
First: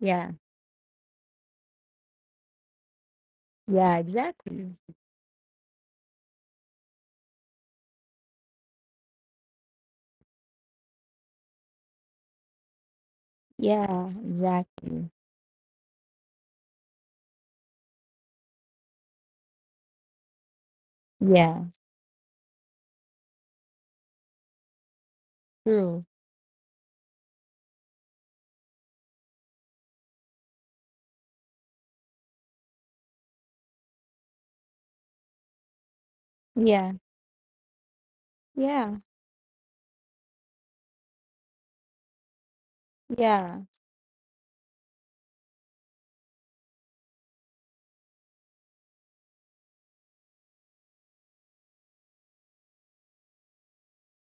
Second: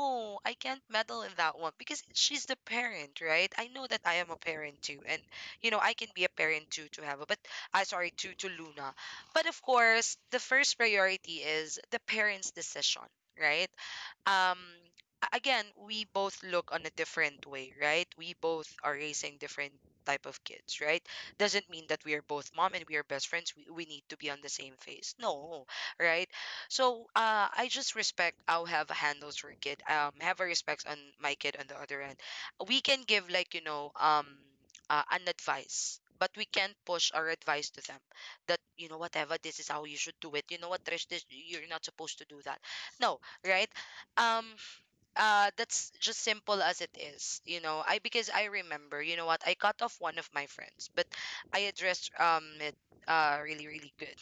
Speaker 2: yeah,
Speaker 1: I can't meddle in that one because she's the parent, right? I know
Speaker 2: yeah,
Speaker 1: that I am a
Speaker 2: exactly.
Speaker 1: parent too, and you know I can be a parent too to Heva, but I sorry, to to Luna, but of course the first priority is the parent's decision. Right?
Speaker 2: Yeah,
Speaker 1: um
Speaker 2: exactly.
Speaker 1: a- Again, we both look on a different way, right? We both are raising different type of kids, right?
Speaker 2: Yeah,
Speaker 1: Doesn't mean that we are both mom and we are best friends, we, we need to be on the same phase. No,
Speaker 2: true.
Speaker 1: right? So, uh I just respect how Have handles her kid, um Have a respect on my kid on the other end. We can give, like, you know um uh, an advice, but we can't
Speaker 2: Yeah,
Speaker 1: push our advice to them, that, you
Speaker 2: yeah,
Speaker 1: know whatever, this is how you should do it. You know what, Trish, this, you're not supposed to do that. No,
Speaker 2: yeah.
Speaker 1: right? um uh that's just simple as it is you know I Because I remember, you know what, I cut off one of my friends, but I addressed um it, uh really, really good.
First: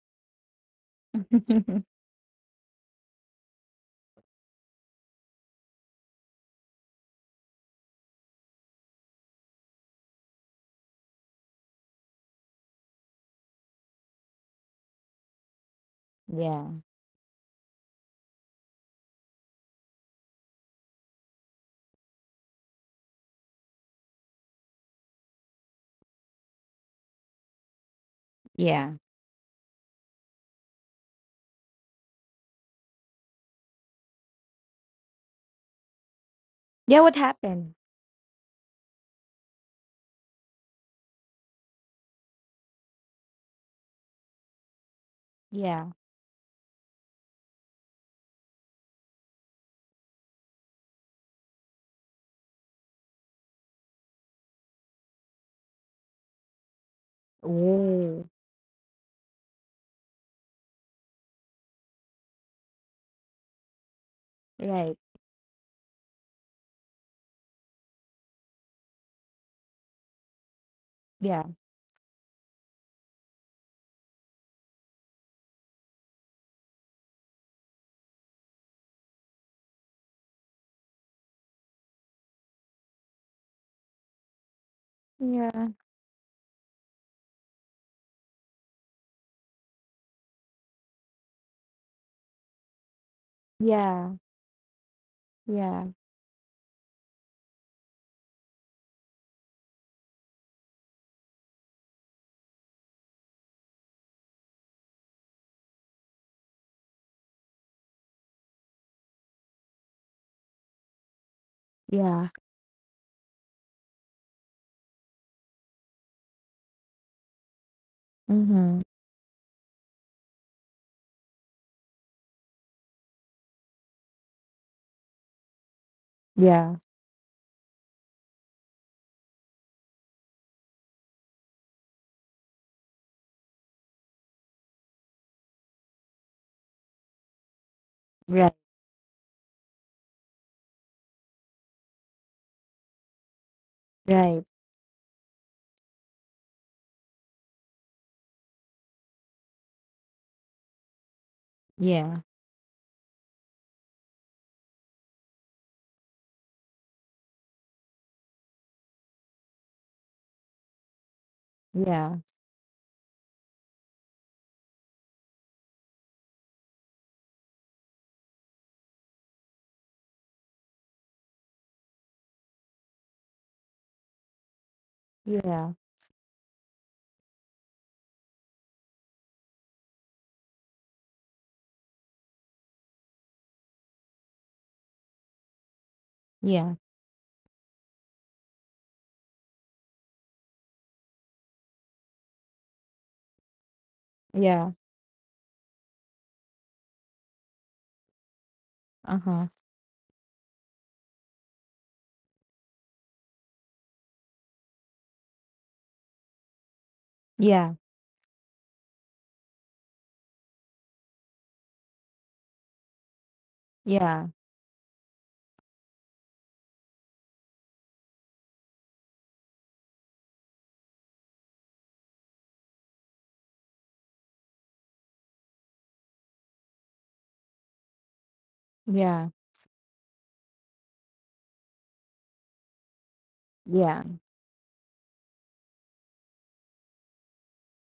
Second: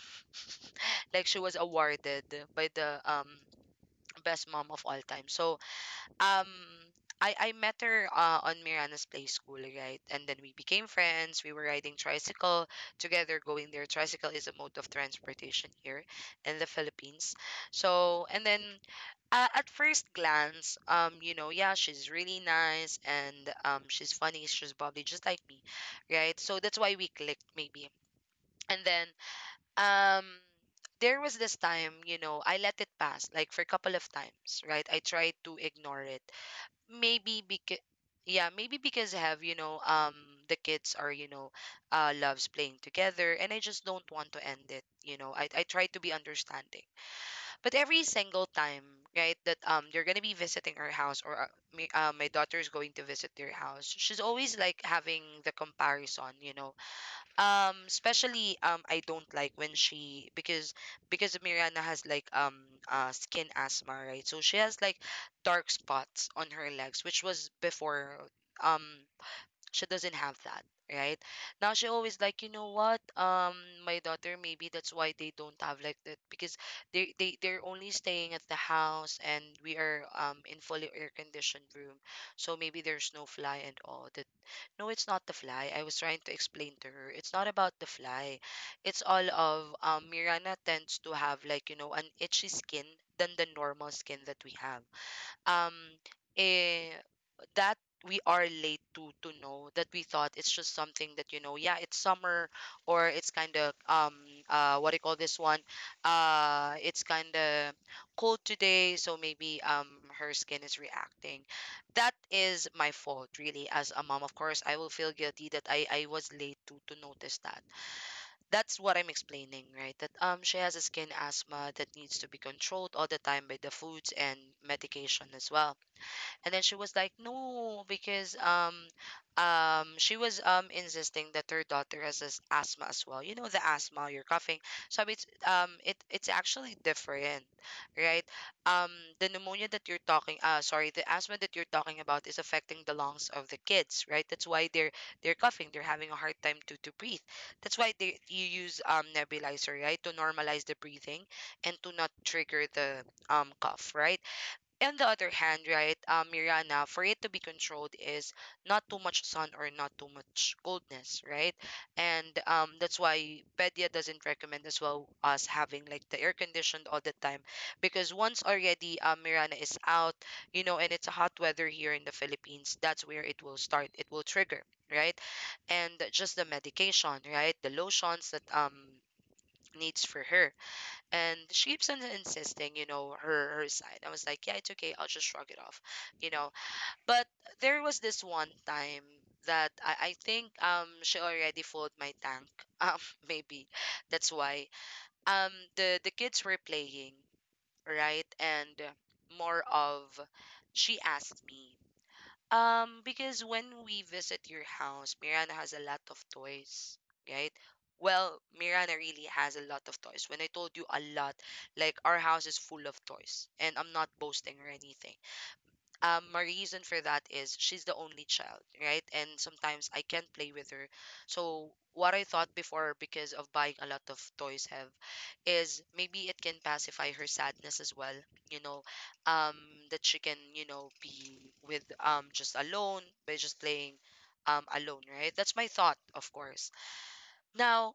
Speaker 1: Like she was awarded by the, um best mom of all time, so. um I, I met her, uh, on Mirana's Play School, right? And then we became friends. We were riding tricycle together, going there. Tricycle is a mode of transportation here in the
Speaker 2: Yeah,
Speaker 1: Philippines. So, and then, uh, at first glance, um, you know, yeah, she's really nice and, um, she's funny. She's probably just like me, right? So that's why we clicked, maybe. And
Speaker 2: yeah.
Speaker 1: then, um, there was this time, you know, I let it pass, like for a couple of times, right? I tried to ignore it,
Speaker 2: Yeah, what
Speaker 1: maybe
Speaker 2: happened?
Speaker 1: because, yeah, maybe because I have, you know, um, the kids are, you know, uh, loves playing together, and I just don't want to end it. You know, I I try
Speaker 2: Yeah.
Speaker 1: to be understanding, but every single time, right, that um they're gonna be visiting our house, or uh, me, uh, my daughter is going to visit their house, she's always like having the comparison, you know. Um,
Speaker 2: Oh,
Speaker 1: especially, um I don't like when she, because because Miranda has like um uh skin asthma, right? So she has
Speaker 2: right.
Speaker 1: like dark spots on her legs, which was before. Um, she doesn't have that right
Speaker 2: Yeah.
Speaker 1: now. She always like, you know what, um my daughter, maybe that's why they don't have like that, because they, they they're only staying at the house and we are, um in fully air conditioned room. So maybe there's no fly and all that. No, it's not the
Speaker 2: Yeah,
Speaker 1: fly, I was trying to explain to her, it's not about the fly. It's all of, um Mirana tends to have, like, you know an itchy skin than the normal
Speaker 2: yeah,
Speaker 1: skin that we have, um
Speaker 2: yeah,
Speaker 1: eh, that we are late to to know that. We thought it's just something that, you know, yeah, it's summer, or it's kind of, um uh what do you call this one, uh it's kind of cold today, so maybe um her skin is reacting. That
Speaker 2: yeah.
Speaker 1: is my fault, really. As a mom, of course I will feel guilty that i i was late to to notice that.
Speaker 2: Mm-hmm.
Speaker 1: That's what I'm explaining, right? That, um she has a skin asthma that needs to be controlled all the time by the foods and medication as well. And then
Speaker 2: Yeah,
Speaker 1: she was like, no, because, um, um, she was, um insisting that her daughter has as asthma as well. You know the asthma, you're coughing. So it's um it it's actually different, right?
Speaker 2: right,
Speaker 1: Um, the pneumonia that you're talking, uh, sorry, the asthma that you're talking about is affecting the lungs of the kids, right?
Speaker 2: right.
Speaker 1: That's why they're they're coughing. They're having a hard time to to breathe. That's why they you use um nebulizer, right, to normalize the breathing and to not
Speaker 2: Yeah,
Speaker 1: trigger the um cough, right? On the other hand, right, um, Mirana, for it to be controlled is not too much sun or not too much coldness, right?
Speaker 2: yeah,
Speaker 1: And um, that's why Pedia doesn't recommend as well us having like the air conditioned all the time, because once already um, Mirana is out, you know, and it's a hot weather here in the Philippines, that's where it will start. It will trigger, right?
Speaker 2: yeah,
Speaker 1: And just the medication, right? The lotions that um needs for her, and she keeps on insisting, you know, her her side. I was like, yeah, it's okay, I'll just shrug it off, you know.
Speaker 2: yeah,
Speaker 1: But there was this one time that i, I think um she already filled my tank um maybe that's why
Speaker 2: yeah.
Speaker 1: um the the kids were playing, right, and
Speaker 2: Uh-huh.
Speaker 1: more of, she asked me, um, because when we visit your house, Miranda has a lot of toys, right?
Speaker 2: Yeah.
Speaker 1: Well, Miranda really has a lot of toys. When I told you a lot, like our house is full of toys, and I'm not
Speaker 2: Yeah,
Speaker 1: boasting or anything. Um, my reason for that is she's the only child, right? And sometimes I can't play with her. So what I thought before, because of buying a lot of toys, have is maybe it can pacify her sadness as well. You know,
Speaker 2: yeah,
Speaker 1: um, that she can, you know, be with um just alone, by just playing
Speaker 2: yeah,
Speaker 1: um alone, right? That's my thought, of course. Now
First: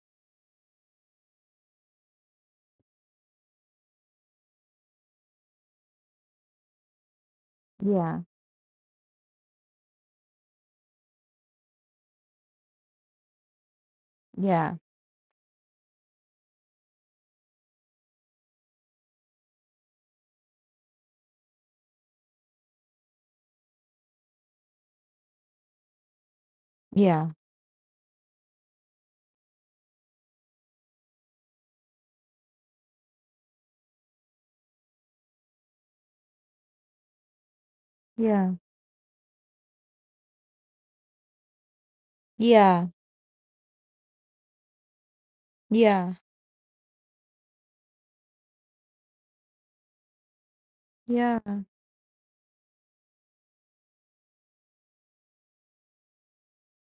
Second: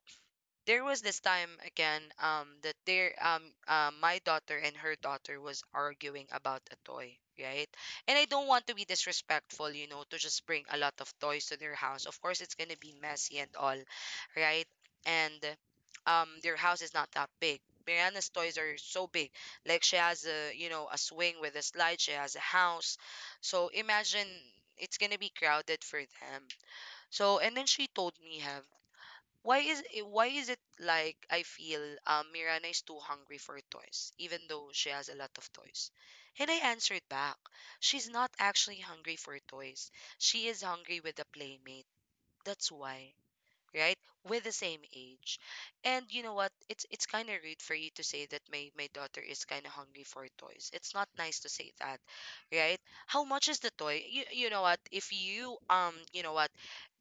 Speaker 1: there was this time again um that there um uh, my daughter and her daughter was arguing about a toy, right. And
Speaker 2: yeah,
Speaker 1: I don't want to be disrespectful, you know, to just bring a lot of toys to their house. Of course it's gonna be messy and all, right.
Speaker 2: yeah,
Speaker 1: And um their house is not that big. Mariana's toys are so big. Like she has a, you know, a swing with a slide. She has a house. So imagine, it's gonna be crowded for them.
Speaker 2: yeah,
Speaker 1: So and then she told me, Hev, why is it, why is it like I feel um, Mirana is too hungry for toys, even though she has a lot of toys? And I answered back, she's not
Speaker 2: yeah,
Speaker 1: actually hungry for toys. She is hungry with a playmate. That's
Speaker 2: yeah,
Speaker 1: why, right? With the same age. And
Speaker 2: yeah,
Speaker 1: you know what? It's it's kind of rude for you to say that my my daughter is kind of hungry for toys. It's not nice to say that, right? How much is the toy? You you know what? If you um you know what?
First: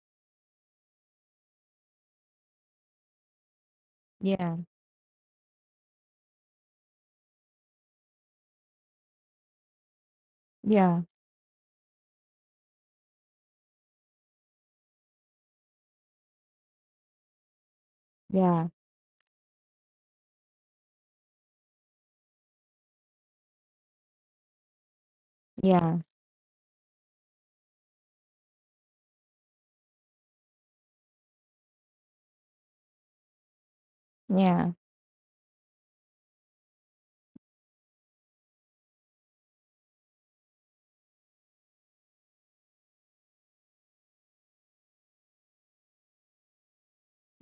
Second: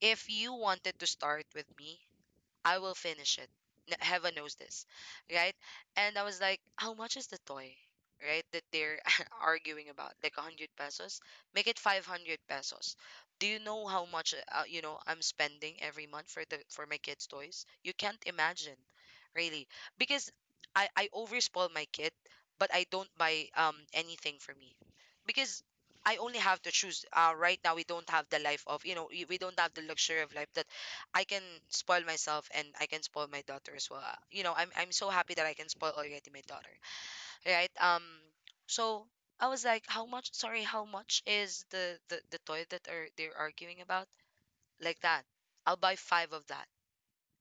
Speaker 1: If you wanted to start with me, I will finish it. N- Heaven knows
Speaker 2: yeah,
Speaker 1: this, right? And I was like, how much is the toy, right? That they're arguing about, like one hundred
Speaker 2: yeah, yeah,
Speaker 1: pesos. Make it five hundred pesos. Do you know how much uh, you know, I'm spending every month for the for my kids' toys? You can't
Speaker 2: yeah,
Speaker 1: imagine, really, because I I overspoil my kid, but I don't buy um anything for me, because
Speaker 2: yeah,
Speaker 1: I only have to choose. Uh, right now we don't have the life of, you know, we we don't have the luxury of life that I can spoil myself and I can spoil my daughter as well. Uh, You know, I'm
Speaker 2: yeah,
Speaker 1: I'm so happy that I can spoil already my daughter, right? Um, so I was like, how much? Sorry, how much is the the, the toy that are they're arguing about? Like that, I'll buy five of that,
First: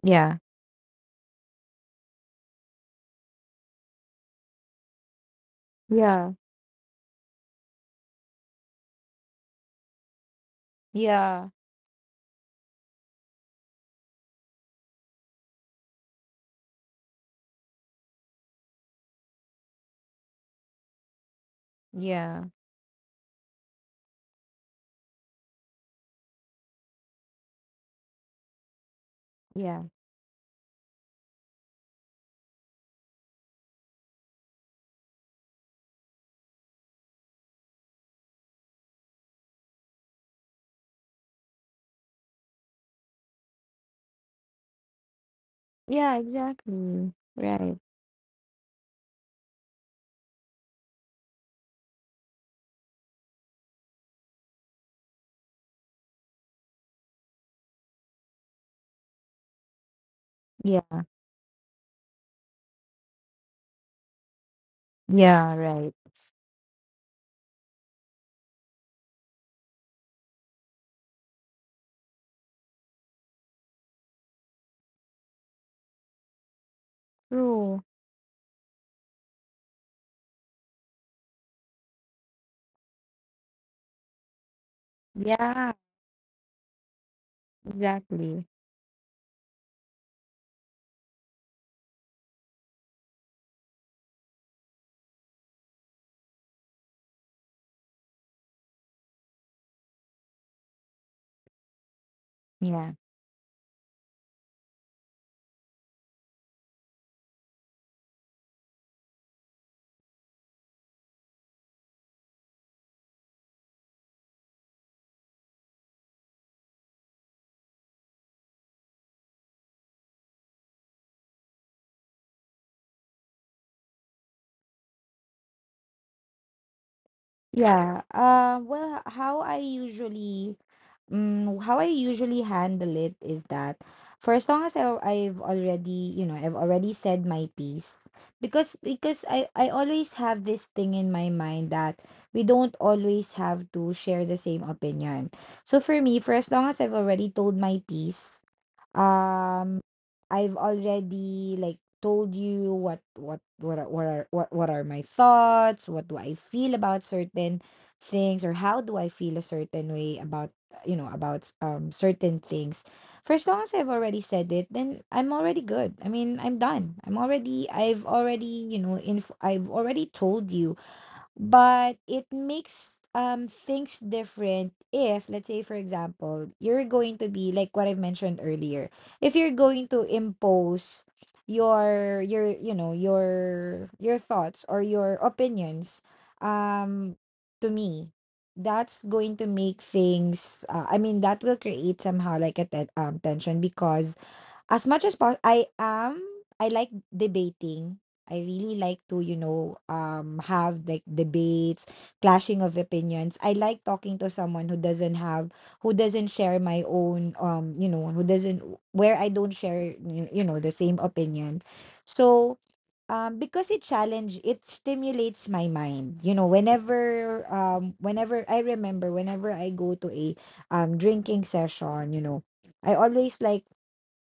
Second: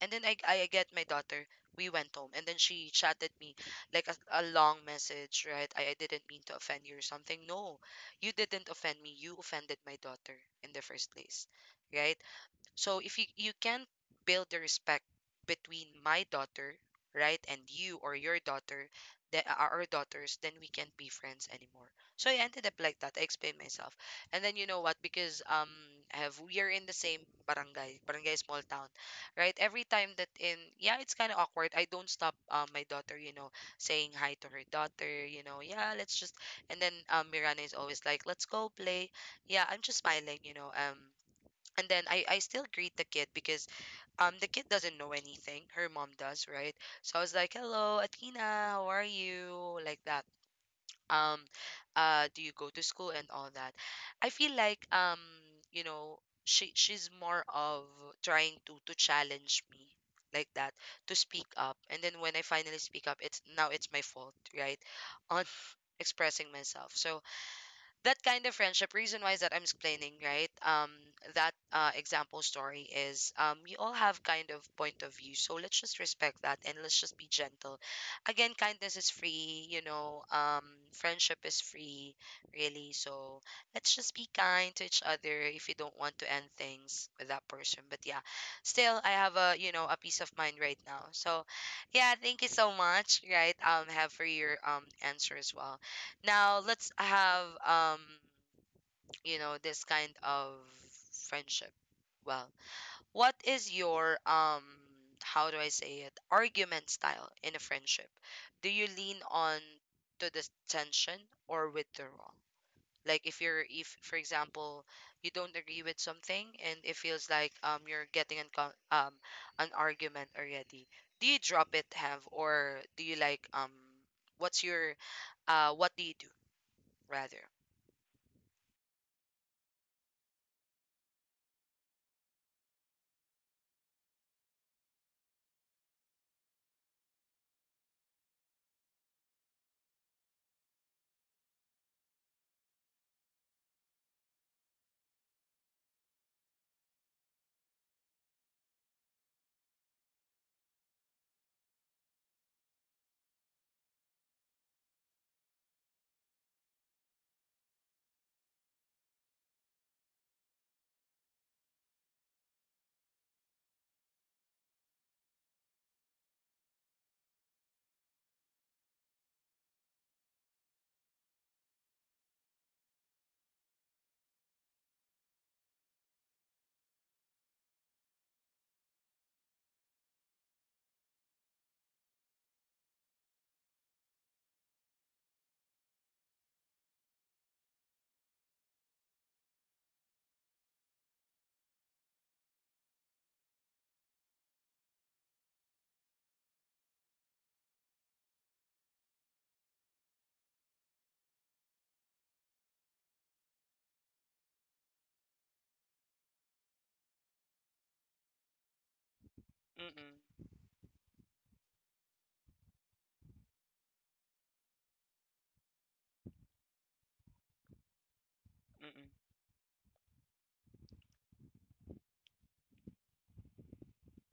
Speaker 1: and then I
Speaker 2: yeah,
Speaker 1: I get my daughter. We went home, and then she chatted me like a, a long message, right? I, I didn't
Speaker 2: yeah,
Speaker 1: mean to offend you or something. No, you didn't offend me. You offended my daughter in the first place,
Speaker 2: yeah,
Speaker 1: right? So if you you can not build the respect between my daughter, right, and you or your daughter, the uh, our daughters, then we can't be friends anymore. So I
Speaker 2: yeah,
Speaker 1: ended up like that. I explained myself, and then you know what? Because um, I have we are in the same barangay, barangay small town, right?
Speaker 2: yeah,
Speaker 1: Every time that in, yeah, it's kind of awkward. I don't stop um my daughter, you know, saying hi to her daughter, you know, yeah, let's just, and then um Mirana is always like, let's go play. Yeah, I'm just smiling, you know, um and then I, I still greet the kid because um the kid doesn't know anything. Her mom
Speaker 2: yeah,
Speaker 1: does, right?
Speaker 2: exactly.
Speaker 1: So I was like,
Speaker 2: Right.
Speaker 1: hello, Athena, how are you? Like that. Um uh do you go to school and all that? I feel like um, you know, she, she's more of trying to to challenge me like that,
Speaker 2: Yeah,
Speaker 1: to speak up. And then when I finally speak up, it's now it's my fault, right? On
Speaker 2: yeah, right.
Speaker 1: expressing myself. So that kind of friendship, reason why is that I'm explaining, right? um that uh, example story is, um you all have kind of point of view, so let's just respect that and let's just be gentle.
Speaker 2: True.
Speaker 1: Again, kindness is free, you know, um friendship is free, really. So let's just be kind to each other if
Speaker 2: Yeah,
Speaker 1: you don't want to end things with that person. But yeah,
Speaker 2: exactly.
Speaker 1: still I have, a you know, a peace of mind right now. So yeah, thank you so much, right, um have for your um answer as well. Now let's have, um you know, this kind of friendship. Well,
Speaker 2: Yeah.
Speaker 1: what is your um how do I say it, argument style in a friendship? Do you lean on to the tension or withdrawal? Like if you're, if for example, you don't agree with something and it feels like um you're getting an con- um an argument already, do you drop it, have or do you like um what's your uh what do you do rather?
Speaker 2: Yeah. Uh. Well, how I usually, um, how I usually handle it is that for as long as I, I've already, you know, I've already said my piece, because because I I always have this thing in my mind that we don't always have to share the same opinion. So for me, for as long as I've already told my piece, um, I've already like told you what what what are, what are what what are my thoughts, what do I feel about certain things, or how do I feel a certain way about uh, you know, about um certain things. For as long as I've already said it, then I'm already good. I mean, I'm done. I'm already I've already, you know, inf- I've already told you. But it makes um things different, if let's say for example you're going to be like what I've mentioned earlier. If you're going to impose your your you know, your your thoughts or your opinions um to me, that's going to make things, uh, I mean, that will create somehow like a, te- um, tension, because as much as po- I am I like debating. I really like to, you know, um have like debates, clashing of opinions. I like talking to someone who doesn't have who doesn't share my own, um, you know, who doesn't where I don't
Speaker 1: Mm-mm,
Speaker 2: share you
Speaker 1: mm-mm,
Speaker 2: you know the same opinion. So um because it challenge it stimulates my mind, you know, whenever, um whenever I
Speaker 1: mm-mm,
Speaker 2: remember whenever I go to a, um drinking session, you know, I always like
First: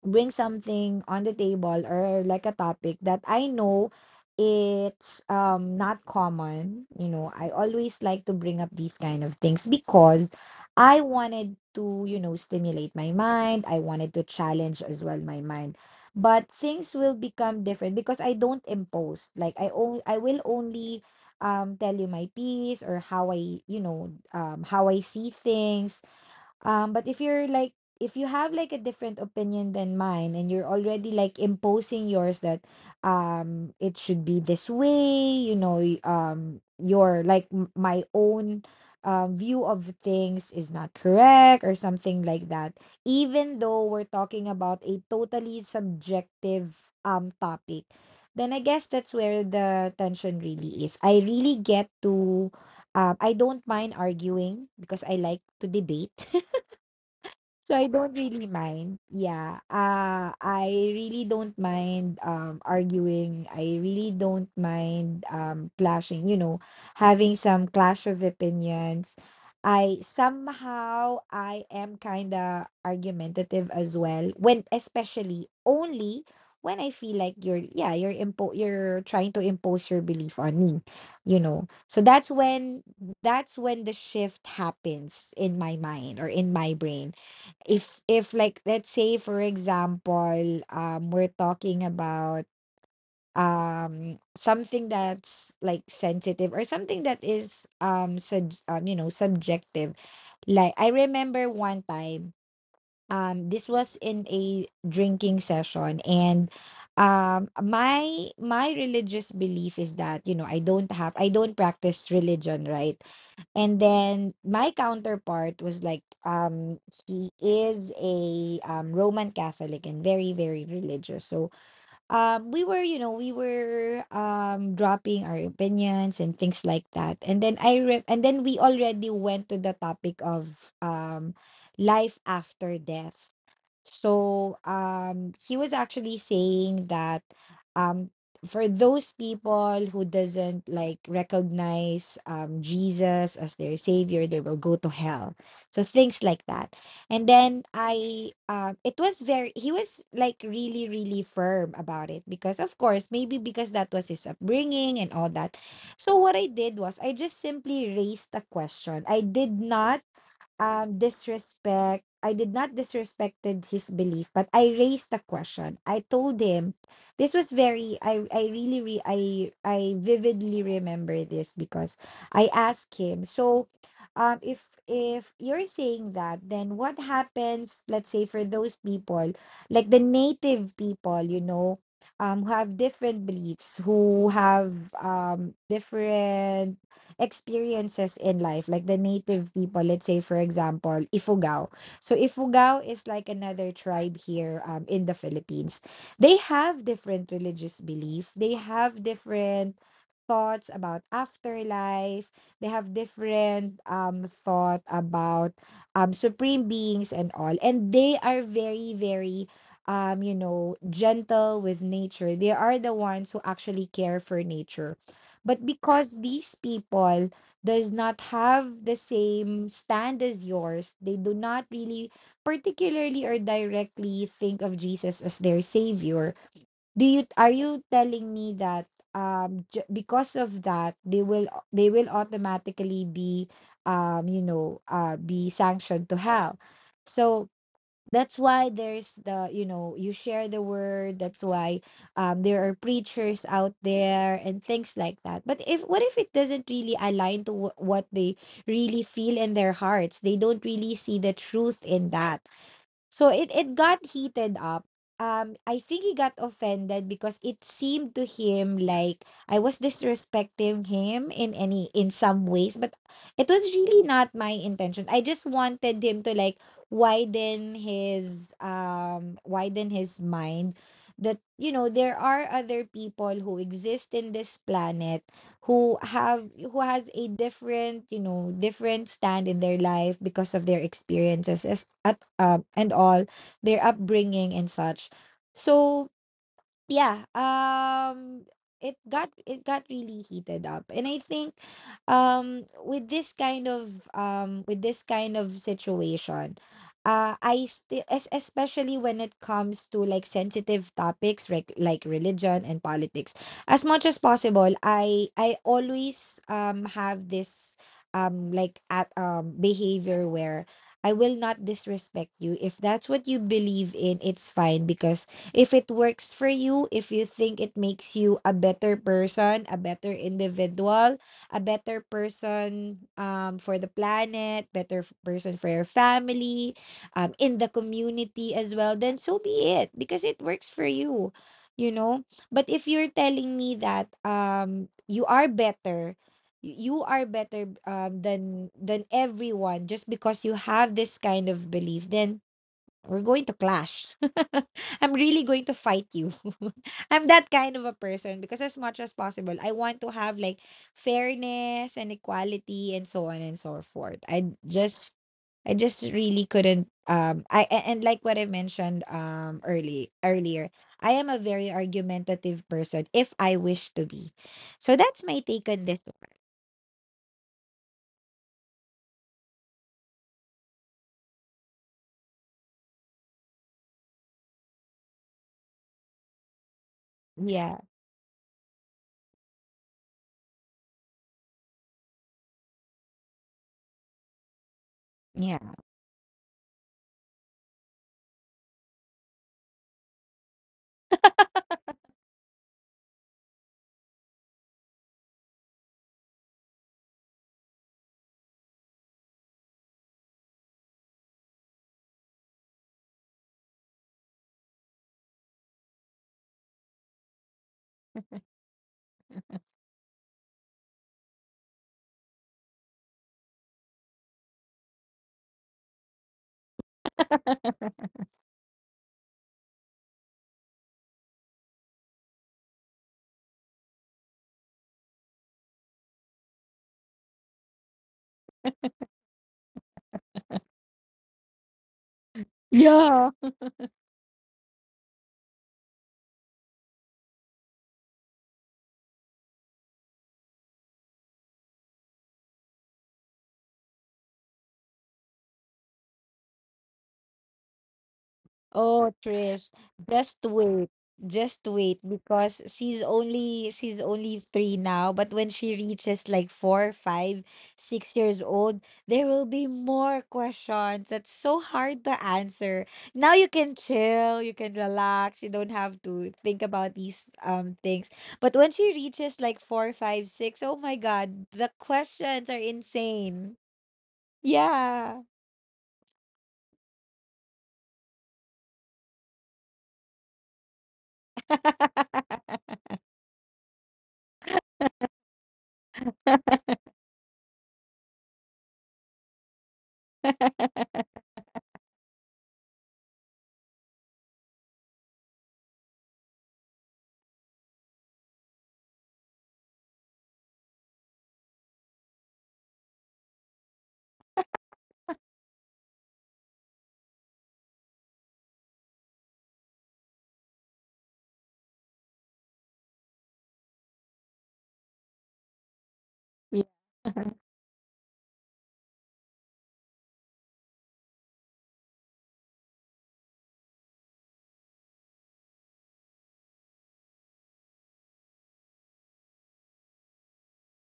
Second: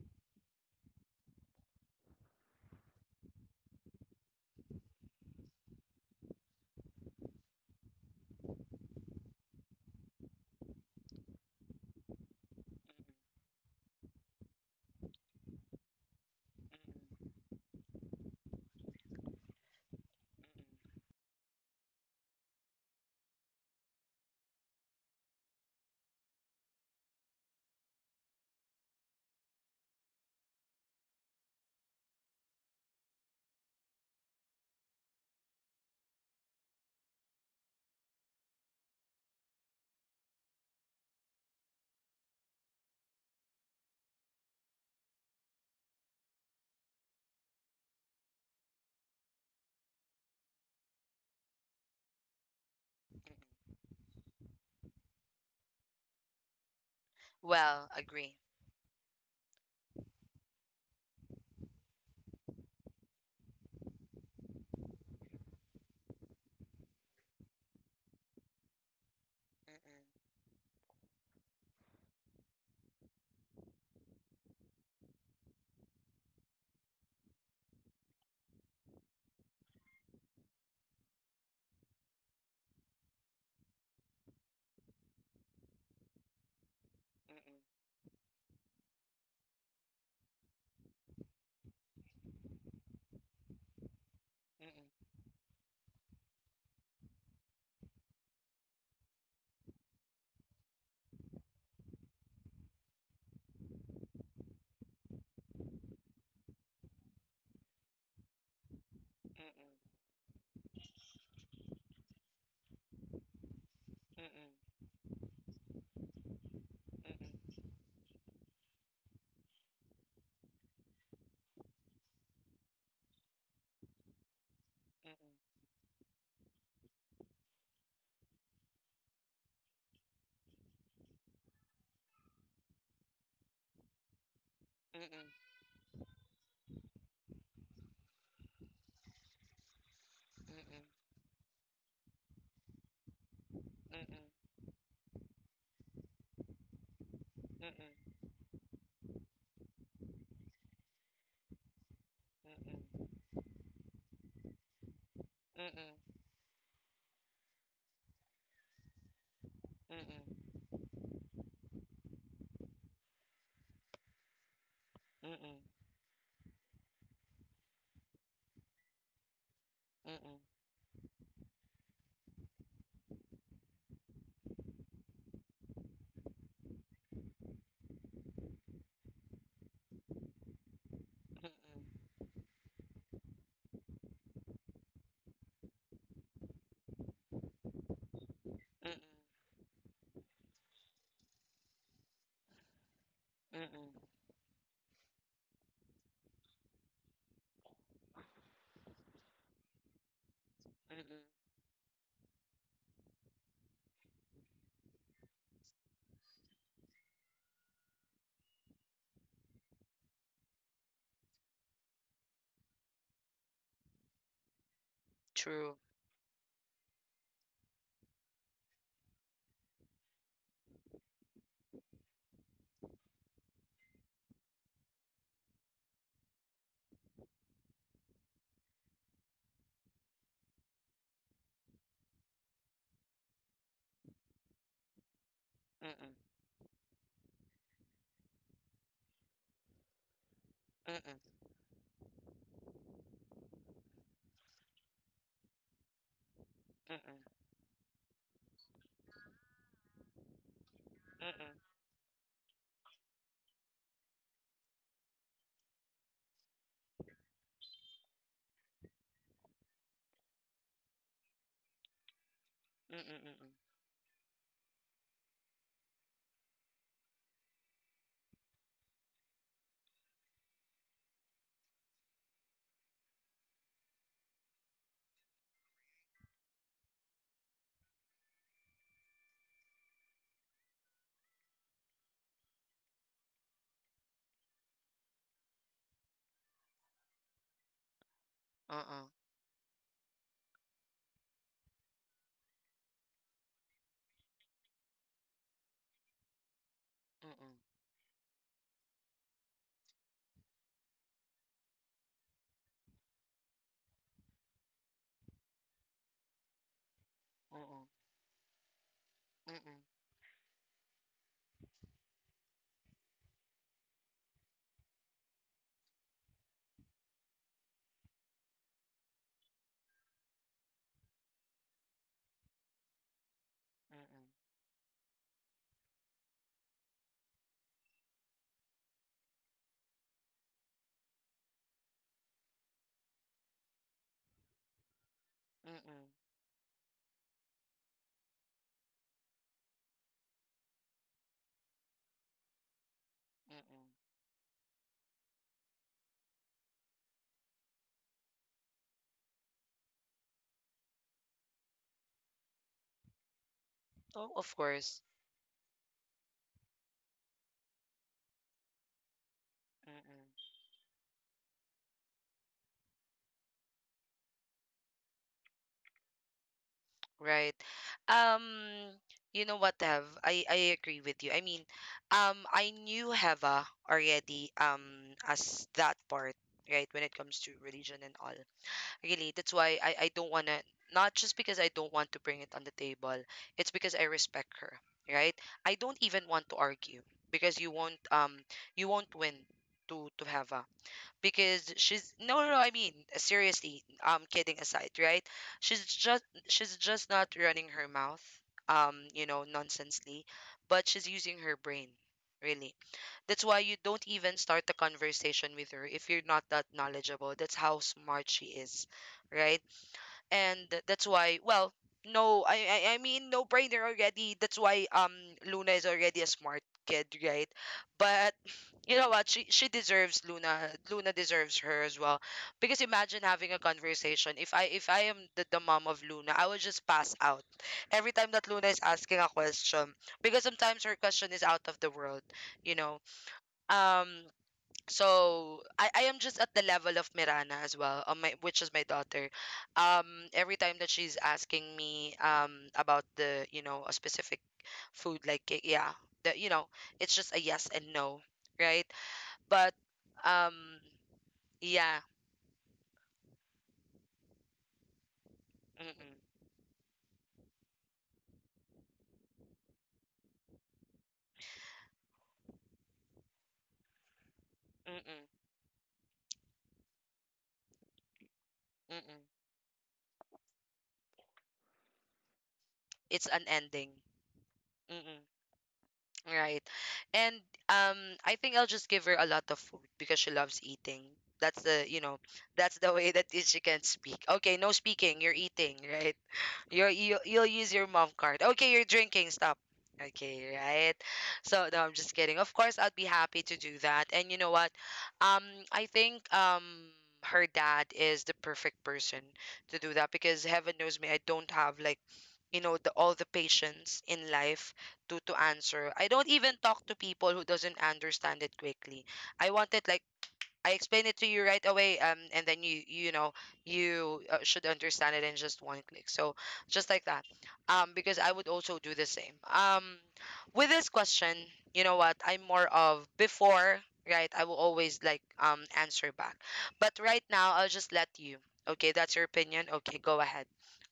Speaker 2: bring something on the table, or like a topic that I know it's um not common. You know, I always like to bring up these kind of things because I wanted to, you know,
Speaker 1: mm-mm,
Speaker 2: stimulate my mind. I wanted to challenge as well my mind. But things will
Speaker 1: mm-mm,
Speaker 2: become different because I don't impose. Like, I only I will only um tell you my piece, or how I, you know, um how I see things. um, but if you're like, if you have like a different opinion than mine, and you're already like imposing yours, that um it should be this way, you know, y- um your like m- my own um view of things is not correct or something like that. Even though we're talking about a totally subjective um topic, then I guess that's where the tension really is. I really get to um, I don't mind arguing because I like to debate. So I
Speaker 1: well,
Speaker 2: don't
Speaker 1: agree.
Speaker 2: really mind. Yeah. Uh I really don't mind um arguing. I really don't mind um clashing, you know, having some clash of opinions. I somehow I am kind of argumentative as well when, especially only when I feel like you're yeah, you're impo- you're trying to impose your belief on me, you know. So that's when that's when the shift happens in my mind, or in my brain. If if like, let's say for example, um we're talking about um something that's like sensitive, or something that is, um sub um you know, subjective. Like, I remember one time, um this was in a drinking session, and um my my religious belief is that, you know, i don't have I don't practice religion, right? And then my counterpart was like, um, he is a, um, Roman Catholic, and very, very religious. So um, we were, you know, we were, um, dropping our opinions and things like that. And then I re- and then we already went to the topic of, um, life after death. So um, he was actually saying that, um, for those people who doesn't like recognize, um, Jesus as their savior, they will go to hell. So things like that. And then I, um, it was very. He was like really, really firm about it because, of course, maybe because that was his upbringing and all that. So what I did was, I just simply raised a question. I did not um disrespect I did not disrespected his belief, but I raised the question. I told him, this was very, i i really re, i i vividly remember this, because I asked him, so, um if if you're saying that, then what happens, let's say, for those people, like the native people, you know, um who have different beliefs, who have um different experiences in life, like the native people, let's say, for example, Ifugao. So Ifugao is like another tribe here, um, in the Philippines. They have different religious belief. They have different thoughts about afterlife. They have different, um, thought about, um, supreme beings and all. And they are very, very, um, you know, gentle with nature. They are the ones who actually care for nature. But
Speaker 1: True.
Speaker 2: because these people does not have the same stand as yours, they do not really particularly or directly think of Jesus as their savior. Do you Are you telling me that, um ju- because of that, they will they will automatically be, um you know, uh be sanctioned to hell. So that's why there's the, you know, you share the word, that's why, um there are preachers out there and things like that. But if what if it doesn't really align to wh- what they really feel in their hearts? They don't really see the truth in that. So it it got heated up. Um, I think he got offended because it seemed to him like I was disrespecting him, in any in some ways, but it was really not my intention. I just wanted him to like widen his um widen his mind, that, you know, there are other people who exist in this planet, who have who has a different, you know, different stand in their life because of their experiences as at um and all, their upbringing and such. So yeah, um it got it got really heated up, and I think, um with this kind of um with this kind of situation, uh I still, especially when it comes to like sensitive topics, like like religion and politics, as much as possible, i i always um have this, um like at um behavior where I will not disrespect you. If that's what you believe in, it's fine because if it works for you, if you think it makes you a better person, a better individual, a better person um, for the planet, better f- person for your family, um, in the community as well, then so be it because it works for you, you know. But if you're telling me that um, you are better, y- you are better um, than than everyone just because you have this kind of belief, then we're going to clash. I'm really going to fight you. I'm that kind of a person because as much as possible, I want to have like fairness and equality and so on and so forth.
Speaker 1: Oh, of
Speaker 2: I
Speaker 1: course.
Speaker 2: just I just really couldn't um I a- and like what I mentioned um early
Speaker 1: Mm-mm.
Speaker 2: earlier, I am a very argumentative person if I wish to be. So that's my take on this one.
Speaker 1: Right. Um, you know what, Hev? I, I agree with you. I mean, um, I knew Heva already um as that part, right, when it comes to
Speaker 2: Yeah.
Speaker 1: religion and all. Really, that's why I, I don't wanna not just because I don't want to bring it on the table, it's because I respect her, right? I
Speaker 2: Yeah.
Speaker 1: don't even want to argue because you won't um you won't win to to have, because she's no no no, I mean seriously, um kidding aside, right, she's just she's just not running her mouth, um you know, nonsensely, but she's using her brain, really. That's why you don't even start the conversation with her if you're not that knowledgeable. That's how smart she is, right. And that's why, well, no, I, I I mean, no brainer already, that's why um Luna is already a smart kid, right. But you know what, she she deserves Luna. Luna deserves her as well, because imagine having a conversation, if I, if I am the, the mom of Luna, I would just pass out every time that Luna is asking a question, because sometimes her question is out of the world, you know.
Speaker 2: Yeah.
Speaker 1: um so I, I am just at the level of Mirana as well, on my which is my daughter. Um, every time that she's asking me um about the, you know, a specific food, like y- yeah, the, you know, it's just a yes and no, right?
Speaker 2: Oh,
Speaker 1: But
Speaker 2: Trish, just
Speaker 1: um
Speaker 2: wait. Just
Speaker 1: yeah,
Speaker 2: wait because she's only she's only three now, but when she
Speaker 1: mm-mm,
Speaker 2: reaches like four, five, six years old, there will be more questions. That's so hard to answer. Now you can chill, you can
Speaker 1: mm-mm,
Speaker 2: relax, you don't have to think about these um things. But when she
Speaker 1: mm-mm.
Speaker 2: reaches like four, five, six, oh my God, the questions are
Speaker 1: It's an
Speaker 2: insane.
Speaker 1: ending, mm-mm,
Speaker 2: Yeah.
Speaker 1: right? And um I think I'll just give her a lot of food because she loves eating. That's the, you know, that's the way that she can speak. Okay, no speaking, you're eating, right? You're, you you'll use your mom card. Okay, you're drinking. Stop. Okay, right. So no, I'm just kidding. Of course, I'd be happy to do that. And you know what? Um, I think um her dad is the perfect person to do that because heaven knows me, I don't have like, you know, the all the patience in life to to answer. I don't even talk to people who doesn't understand it quickly. I want it like, I explain it to you right away, um, and then you you know, you uh, should understand it in just one click. So just like that, um, because I would also do the same. Um, with this question, you know what? I'm more of before, right? I will always like um answer back, but right now I'll just let you. Okay, that's your opinion. Okay, go ahead.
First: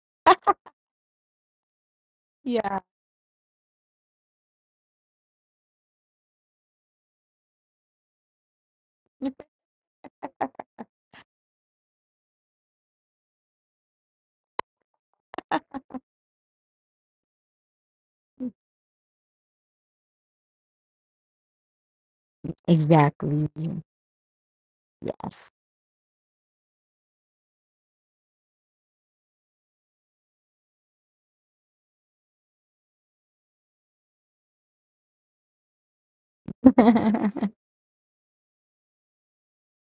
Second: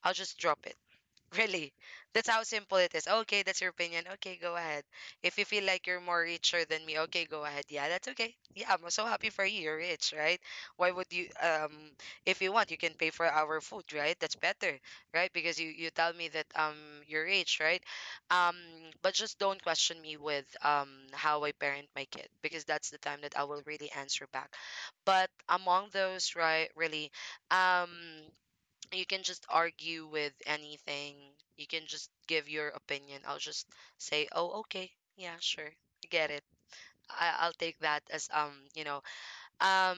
Speaker 1: I'll just drop it. Really, that's how simple
Speaker 2: Yeah.
Speaker 1: it is. Okay, that's your opinion. Okay, go ahead. If you feel like you're more richer than me, okay, go ahead. Yeah, that's okay. Yeah, I'm so happy for you. You're rich, right? Why would you? Um, if you want, you can pay for our food, right? That's better, right? Because you you tell me that um you're rich, right? Um, but just don't question me with um how I parent my kid, because that's the time that I
Speaker 2: Exactly.
Speaker 1: will really answer back. But
Speaker 2: Yes.
Speaker 1: among those, right? Really, um you can just argue with anything. You can just give your opinion. I'll just say, "Oh, okay. Yeah, sure. I get it. I I'll take that as um, you know, um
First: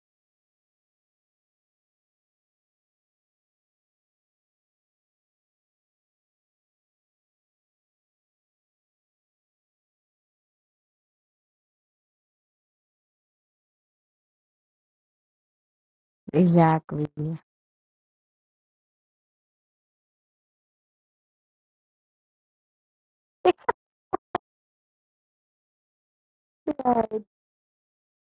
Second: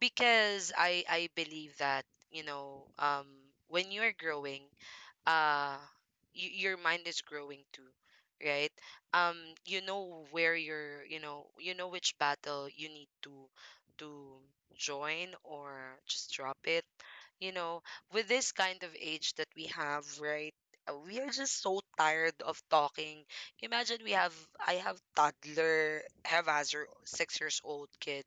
Speaker 1: because I I believe that, you know, um when you're growing, uh y- your mind is growing too, right? Um you know where you're, you know, you know which battle you need to to join or just drop it,
Speaker 2: Exactly.
Speaker 1: you know, with this kind of age that we have, right? uh, We are just so tired of talking. Imagine we have, I have toddler, have Hazard, six years old kid.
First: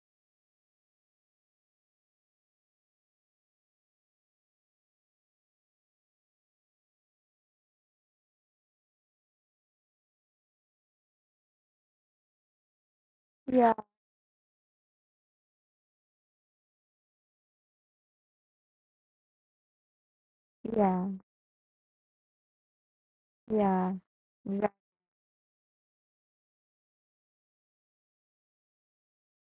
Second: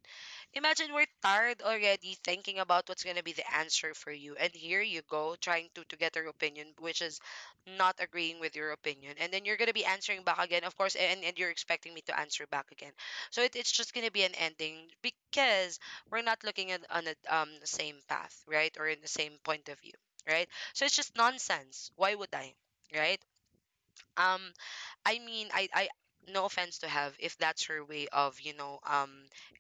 Speaker 1: Imagine we're tired already thinking about what's gonna be the answer for you, and here you go trying to to get her opinion, which is not agreeing with your opinion, and then you're gonna be answering back again, of course, and and you're expecting me to answer back again. So it,
Speaker 2: Yeah.
Speaker 1: it's
Speaker 2: Yeah.
Speaker 1: just gonna be an ending because we're not looking at on the um the same path, right? Or in the same point of view, right? So it's
Speaker 2: Yeah.
Speaker 1: just nonsense. Why would I, right?
Speaker 2: Yeah.
Speaker 1: Um,
Speaker 2: Exactly.
Speaker 1: I mean, I I no offense to have if that's her way of you know um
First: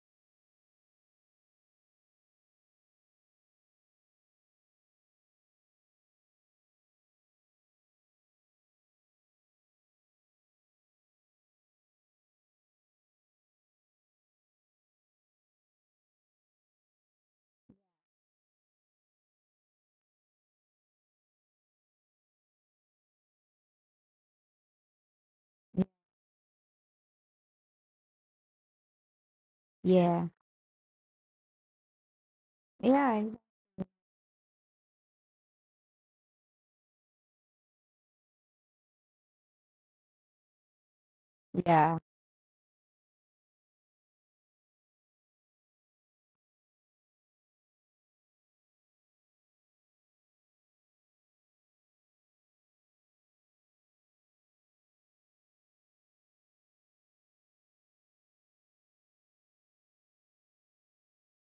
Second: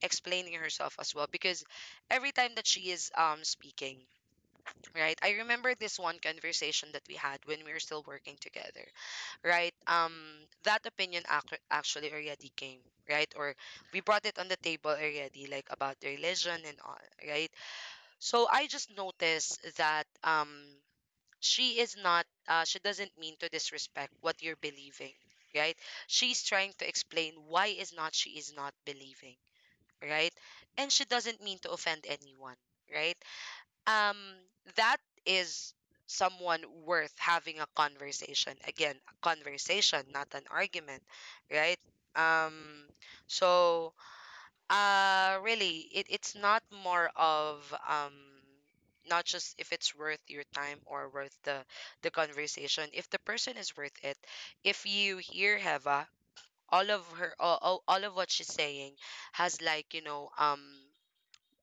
Speaker 1: explaining herself as well, because every time that she is um speaking, right, I remember this one conversation that we had when we were still working together, right um that opinion ac- actually already came, right, or we brought it on the table already, like about religion and all, right. So I just noticed that um she is not uh, she doesn't mean to disrespect what you're believing, right? She's trying to explain why is not she is not believing,
Speaker 2: Yeah.
Speaker 1: right? And she doesn't mean to offend anyone, right?
Speaker 2: Yeah. Ex-
Speaker 1: Um that is someone worth having a conversation. Again, a conversation, not an argument, right?
Speaker 2: Yeah.
Speaker 1: Um so uh, really, it, it's not more of um not just if it's worth your time or worth the the conversation. If the person is worth it, if you hear Heva, all of her all, all all of what she's saying has like, you know, um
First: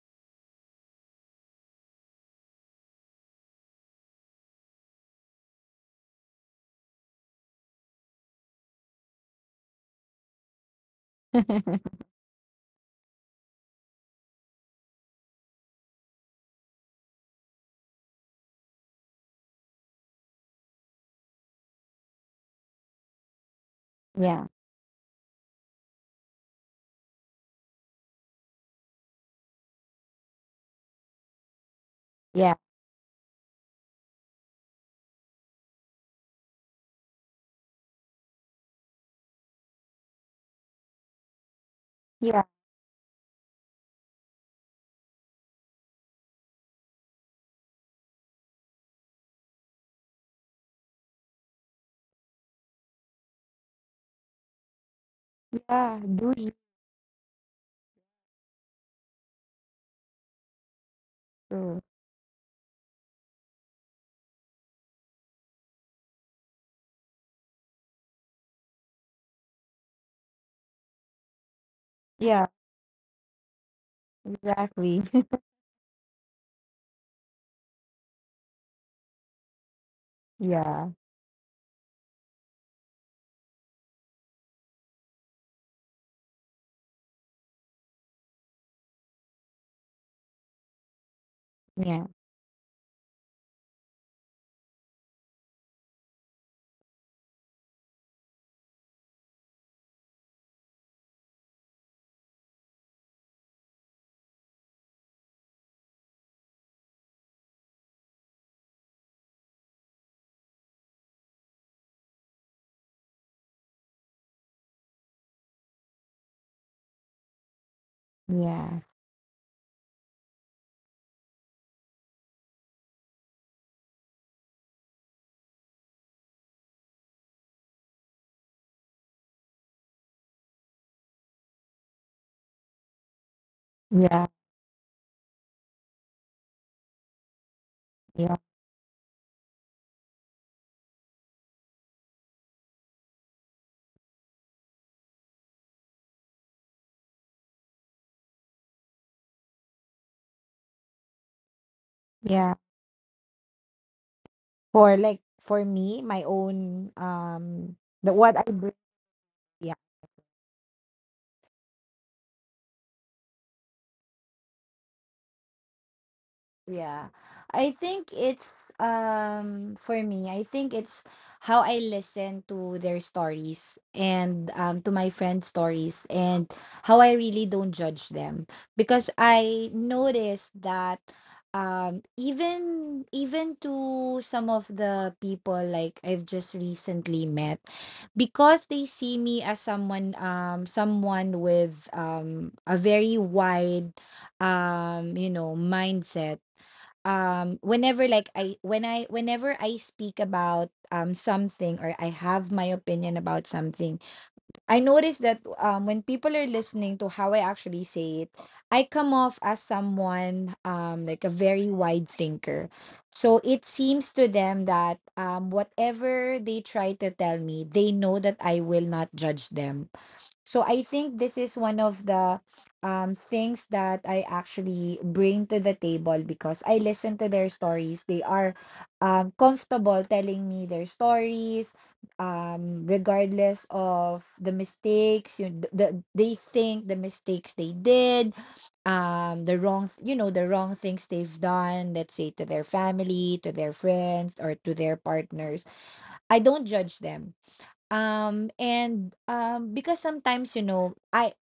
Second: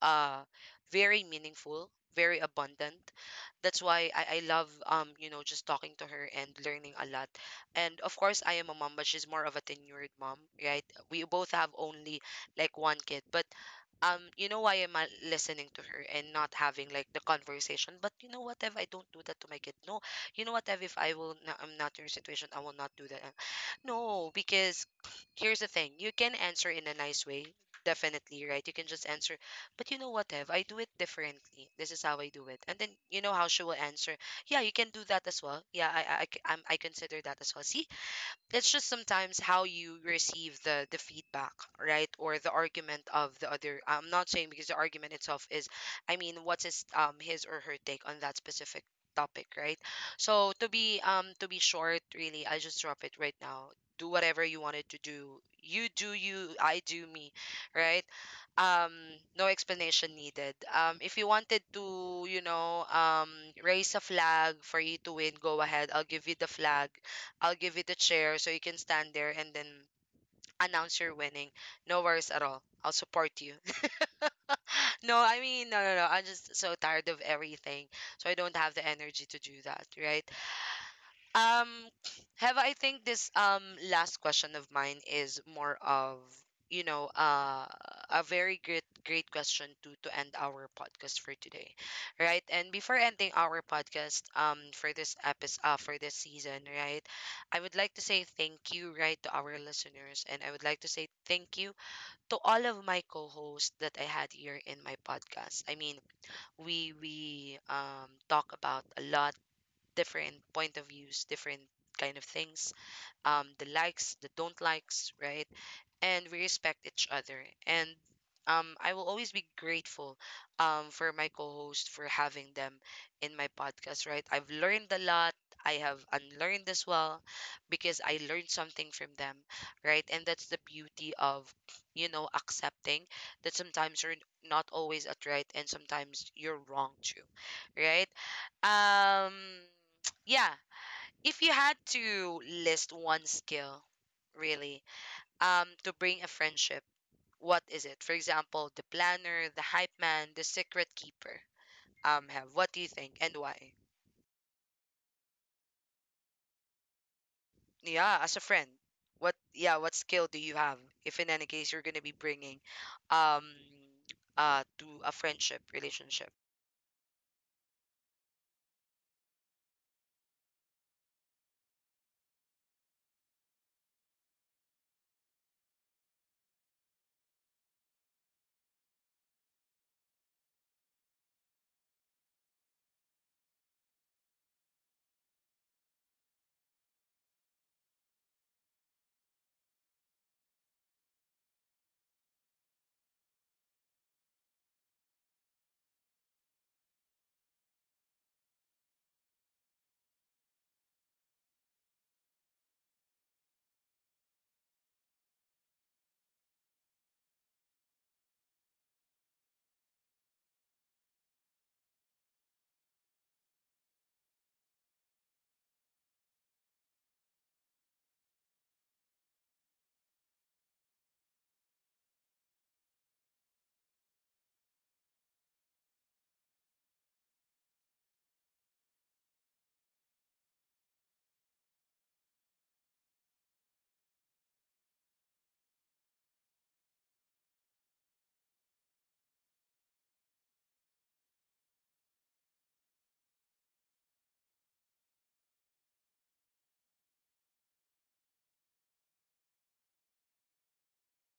Speaker 1: uh very meaningful, very abundant. That's why I, I love um, you know, just talking to her and learning a lot. And of course I am a mom, but she's more of a tenured mom, right? We both have only like one kid. But um, you know, why am I listening to her and not having like the conversation? But you know what, if I don't do that to my kid, no, you know what, Ev, if I will, not, I'm not in your situation, I will not do that. No,
Speaker 2: Yeah.
Speaker 1: because here's the thing, you can answer in a nice way, definitely, right? You can just answer, but you know what, Ev? I do it differently. This is how I do
Speaker 2: Yeah.
Speaker 1: it. And then you know how she will answer. Yeah, you can do that as well. Yeah, I I, I c- I'm- I consider that as well. See, it's just sometimes how you receive the the feedback, right, or
Speaker 2: Yeah.
Speaker 1: the argument of the other. I'm not saying because the argument itself is, I mean, what's his um his or her take on that specific topic, right? So to be um to be short, really, I just drop it right now. Do whatever you wanted to do. You
Speaker 2: Yeah.
Speaker 1: do
Speaker 2: Do you?
Speaker 1: you, I do me, right? um no explanation needed. Um if you wanted
Speaker 2: Too.
Speaker 1: to, you know um raise a flag for you to win, go ahead, I'll give you the flag. I'll give you the chair so you can stand there and then announce you're winning. No worries at
Speaker 2: Yeah.
Speaker 1: all. I'll support you.
Speaker 2: Exactly.
Speaker 1: No, I mean, no, no, no. I'm just so tired of everything. So I don't have the energy to do that, right?
Speaker 2: Yeah.
Speaker 1: Um, have, I think this um last question of mine is more of, you know uh a very great great question to to end our podcast for today,
Speaker 2: Yeah.
Speaker 1: right? And before ending our podcast um for this episode, uh, for this season, right? I would like to say thank you, right, to our listeners, and I would like to say thank you to all of my co-hosts that I had here in my podcast. I mean, we we um talk about a lot different point of views, different kind of things, um, the likes, the don't likes, right? And we respect each other. And um,
Speaker 2: Yeah.
Speaker 1: I will always be grateful um, for my co-host for having them in my podcast. Right, I've learned a lot. I have unlearned as well because I learned something from them. Right, and that's the beauty of, you know, accepting that sometimes you're
Speaker 2: Yeah.
Speaker 1: not always at right and sometimes you're wrong too. Right.
Speaker 2: Yeah.
Speaker 1: Um, yeah. If you had to list one skill, really, um, to bring a friendship. What is it? For example, the planner, the hype man, the secret keeper. Um, Have,
Speaker 2: Yeah.
Speaker 1: what do you think and why?
Speaker 2: For like for me, my own um the
Speaker 1: Yeah,
Speaker 2: what
Speaker 1: as a
Speaker 2: I
Speaker 1: friend,
Speaker 2: bring.
Speaker 1: what yeah,
Speaker 2: Yeah.
Speaker 1: what skill do you have if in any case you're gonna be bringing, um, uh, to a friendship relationship?
Speaker 2: Yeah. I think it's um for me, I think it's how I listen to their stories and um to my friends' stories and how I really don't judge them because I noticed that um even even to some of the people like I've just recently met because they see me as someone um someone with um a very wide um you know mindset um whenever like I when I whenever I speak about um something or I have my opinion about something. I notice that um when people are listening to how I actually say it, I come off as someone um like a very wide thinker, so it seems to them that um whatever they try to tell me, they know that I will not judge them. So I think this is one of the um, things that I actually bring to the table because I listen to their stories. They are um, comfortable telling me their stories, um, regardless of the mistakes. You the, the they think the mistakes they did, um, the wrong th- you know the wrong things they've done. Let's say to their family, to their friends, or to their partners. I don't judge them. Um, and, um, because sometimes, you know, I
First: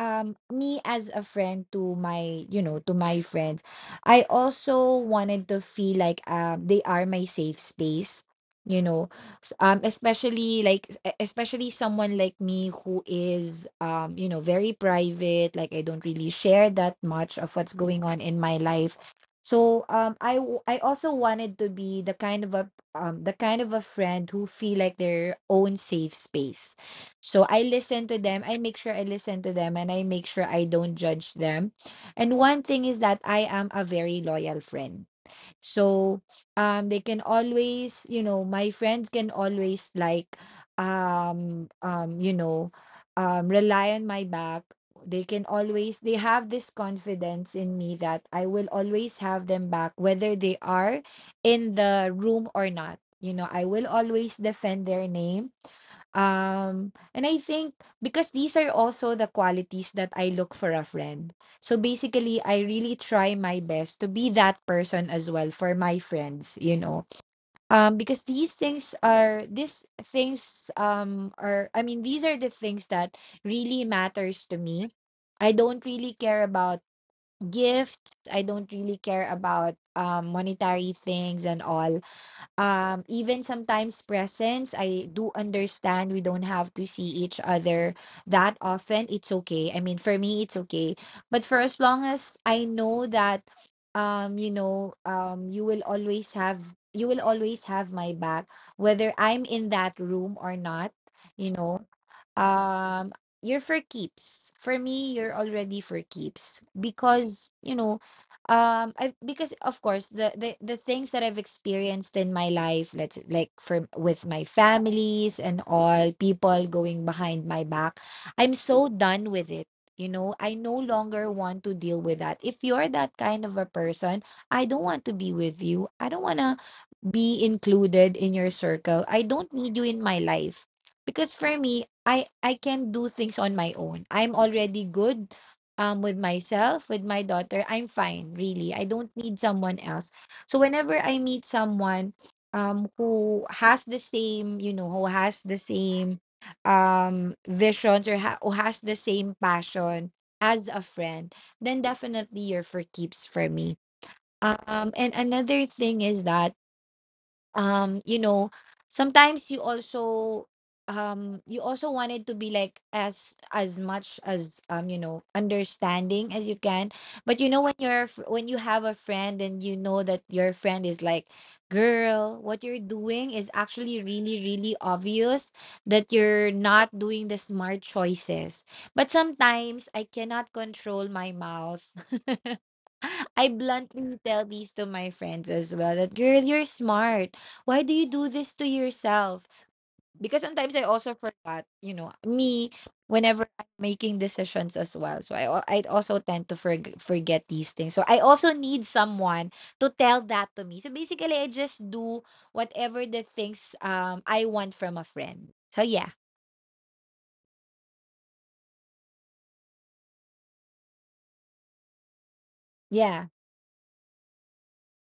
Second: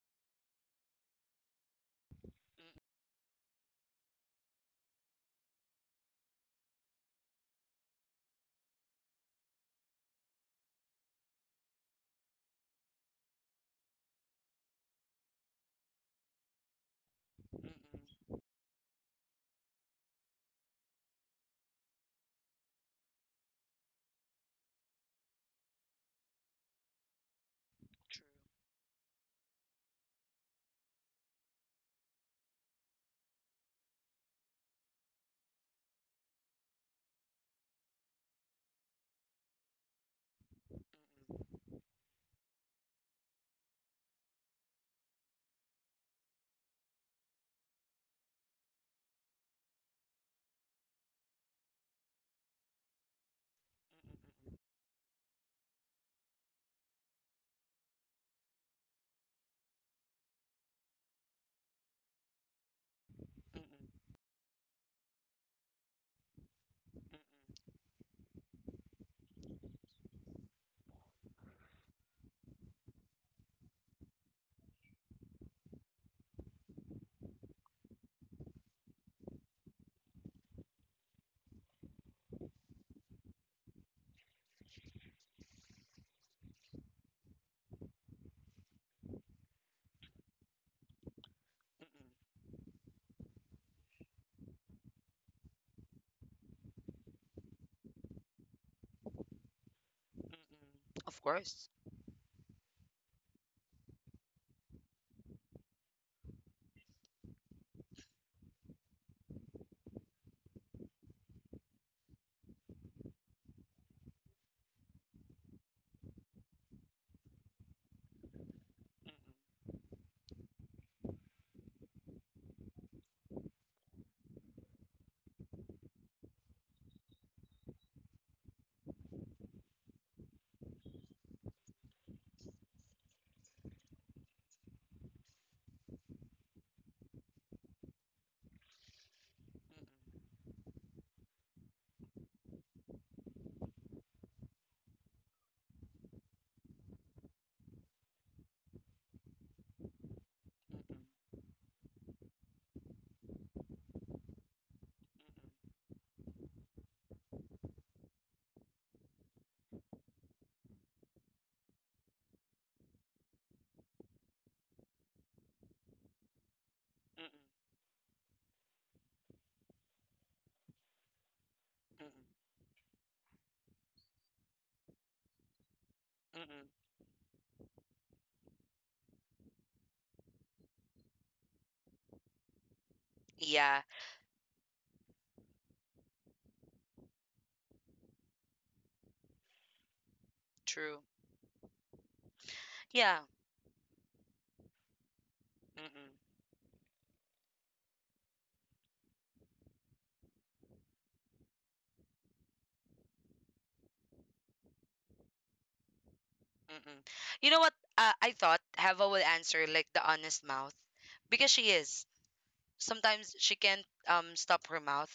Speaker 2: um me as a friend to my you
Speaker 1: Mm,
Speaker 2: know to my friends, I also wanted to feel like um they are my safe space, you know. S- um especially like e- especially someone like me who is um you know very private, like I don't really share that much of
Speaker 1: mm, mm,
Speaker 2: what's going on
Speaker 1: mm,
Speaker 2: in my life. So um i w- I also wanted to be the kind of a um the kind of a friend who feel like their own safe space. So I listen to them. I make sure I listen to them and I make sure I don't judge them. And one thing is that I am a very loyal friend. So um they can always, you know, my friends can always like um um you know um rely on my back. They can always they have this confidence in me that I will always have them back whether they are in the room or not. You know, I will always defend their name, um, and I think because these are also the qualities that I look for a friend. So basically, I really try my best to be that person as well for my friends, you know. Um, because these things are these things um are I mean these are the things that really matters to me. I don't really care about gifts. I don't really care about um monetary things and all. Um, even sometimes presence, I do understand we don't have to see each other that often. It's okay. I mean, for me, it's okay. But for as long as I know that, um, you know, um, you will always have you will always have my back, whether I'm in that room or not.
Speaker 1: mm. Of
Speaker 2: You
Speaker 1: course.
Speaker 2: know, um you're for keeps for me, you're already for keeps because you know, um I because of course the, the the things that I've experienced in my life, let's like for with my families and all people going behind my back, I'm so done with it. You know, I no longer want to deal with that. If you're that kind of a person, I don't want to be with you. I don't want to be included in your circle. I don't need you in my life because for me, I I can do things on my own. I'm already good um with myself, with my daughter. I'm fine, really. I don't need
Speaker 1: Mm,
Speaker 2: someone
Speaker 1: mm.
Speaker 2: else. So whenever I meet someone um who has the same, you know, who has the same um visions or ha- who has the same passion as a friend, then definitely you're for keeps for me. Um, and another thing is that um you know sometimes you also um you also wanted to be like as as much as um you know understanding as you can. But you know when you're f- when you have a friend and you know that your friend is like, girl, what you're doing is actually really really obvious, that you're not doing the smart choices. But sometimes I cannot control my mouth. I
Speaker 1: Yeah,
Speaker 2: bluntly tell these to my friends as well that, girl, you're smart. Why do you do this to yourself? Because sometimes I
Speaker 1: true.
Speaker 2: also forgot, you know, me
Speaker 1: Yeah.
Speaker 2: whenever I'm making decisions as well. So I al- I
Speaker 1: Mm-mm,
Speaker 2: also tend to forg forget these things. So I also need someone to tell that to me. So basically, I just do whatever the things um I want from a friend. So yeah,
Speaker 1: mm-mm. You know what? Uh, I thought Hava will answer like the honest mouth because she is.
Speaker 2: yeah,
Speaker 1: Sometimes she can't um stop her mouth.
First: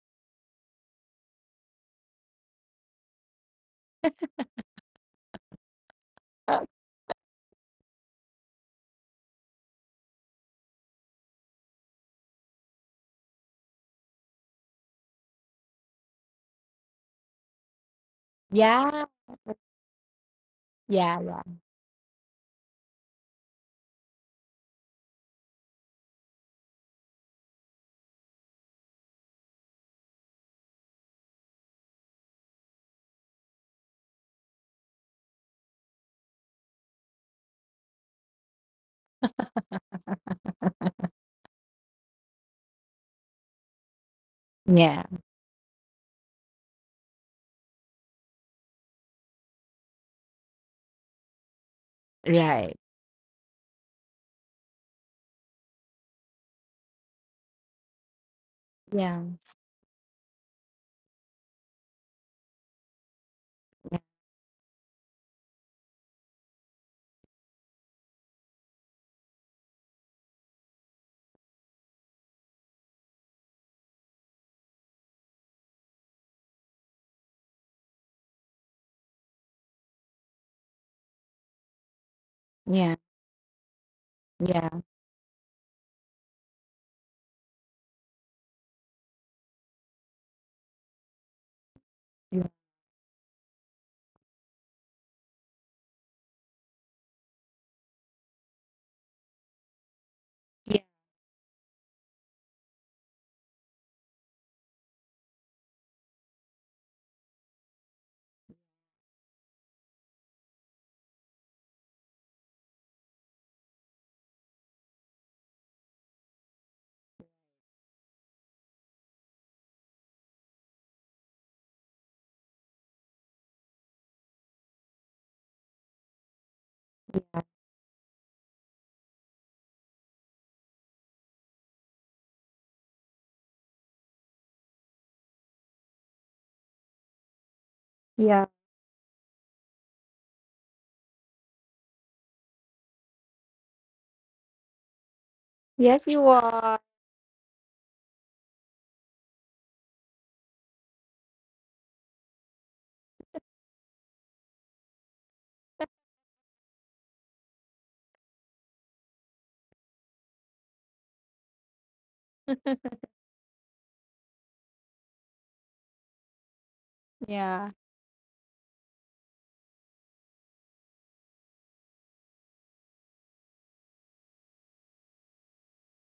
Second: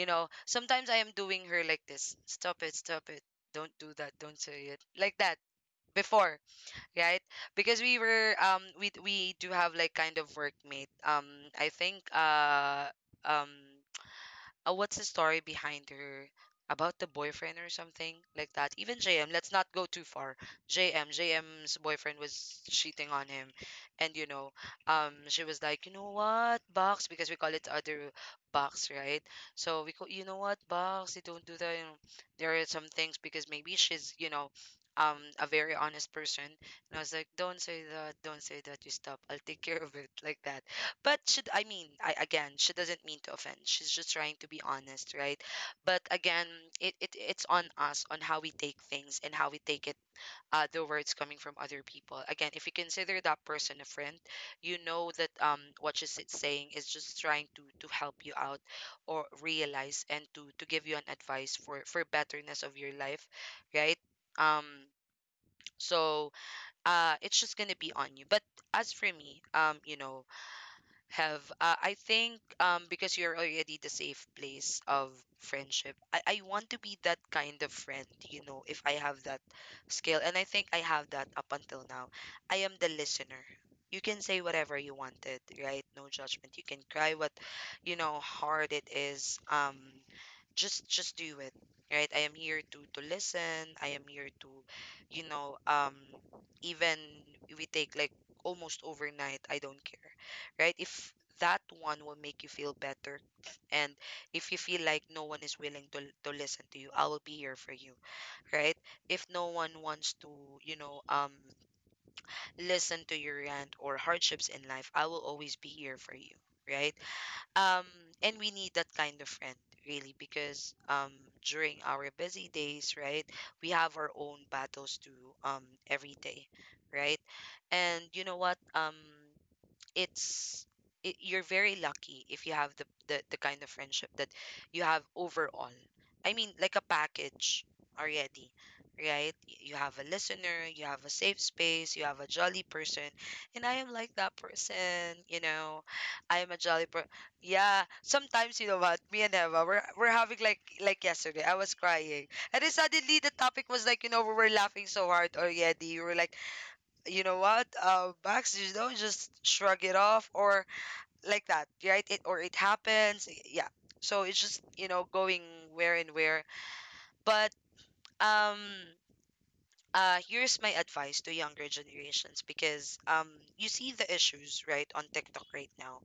Speaker 1: You know, sometimes I am doing her like this, stop it, stop it, don't do that, don't say it like that, before, right? Because we were um we we do have like kind of workmate. Um I think uh um uh, what's the story behind her about the boyfriend or something like that. Even
Speaker 2: yeah,
Speaker 1: J M, let's not go too far. J M,
Speaker 2: yeah, yeah,
Speaker 1: J M's boyfriend was cheating on him, and you know, um, she was like, you know what, box, because we call it other box, right? So we call, you know what, box, you don't do that. You know, there are some things because maybe she's, you know. Um, a very honest person, and I was like, "Don't say that, don't say that. You stop. I'll take care of it." Like that. But should I mean, I again, she doesn't mean to offend. She's just trying to be
Speaker 2: yeah.
Speaker 1: honest, right? But again, it, it it's on us on how we take things and how we take it, uh the words coming from other people. Again, if you
Speaker 2: Right.
Speaker 1: consider that person a friend, you know that um what she's saying is just trying to to help you out or
Speaker 2: Yeah.
Speaker 1: realize and to to give you an advice for for betterness of your life, right? Um so uh it's just gonna be on you. But as for me, um, you know, have, uh, I think um because you're already the safe place of friendship, I, I want to be that kind of friend. You know, if I have that skill, and I think I have that up until now, I am the
Speaker 2: Yeah.
Speaker 1: listener. You can say
Speaker 2: Yeah.
Speaker 1: whatever you wanted, right, no judgment. You can cry, what, you know, hard it is. um just just do it, right. I am here to to listen, I am here to, you know um even if we take like almost overnight, I don't care, right?
Speaker 2: Yeah.
Speaker 1: If that one will make you feel better, and if you feel like no one is willing to, to listen to you, I will be here for you, right? If no one wants to, you know, um, listen to your rant or hardships in life, I will always be here for you, right? Um, and we need that kind of friend, really, because um, during our busy days, right, we have our own battles to um every day, right? And you know what? Um, it's it, you're very lucky if you have the, the the kind of friendship that you have overall. I mean, like a package
Speaker 2: Yeah.
Speaker 1: already, right? Y- You have a listener, you have a safe space, you have a jolly person, and I am like that person. You know,
Speaker 2: Yes, you
Speaker 1: I am a
Speaker 2: are.
Speaker 1: jolly person. Yeah, sometimes you know what? Me and Eva, we're we're having like like yesterday. I was crying, and then suddenly the topic was like, you know, we were laughing so hard already. We were like, you know what, uh Bax, you don't just shrug it off or like that, right, it or it happens, yeah. So it's just, you know, going where and where, but
Speaker 2: Yeah,
Speaker 1: um uh here's my advice to younger generations, because um you see the issues right on TikTok right now.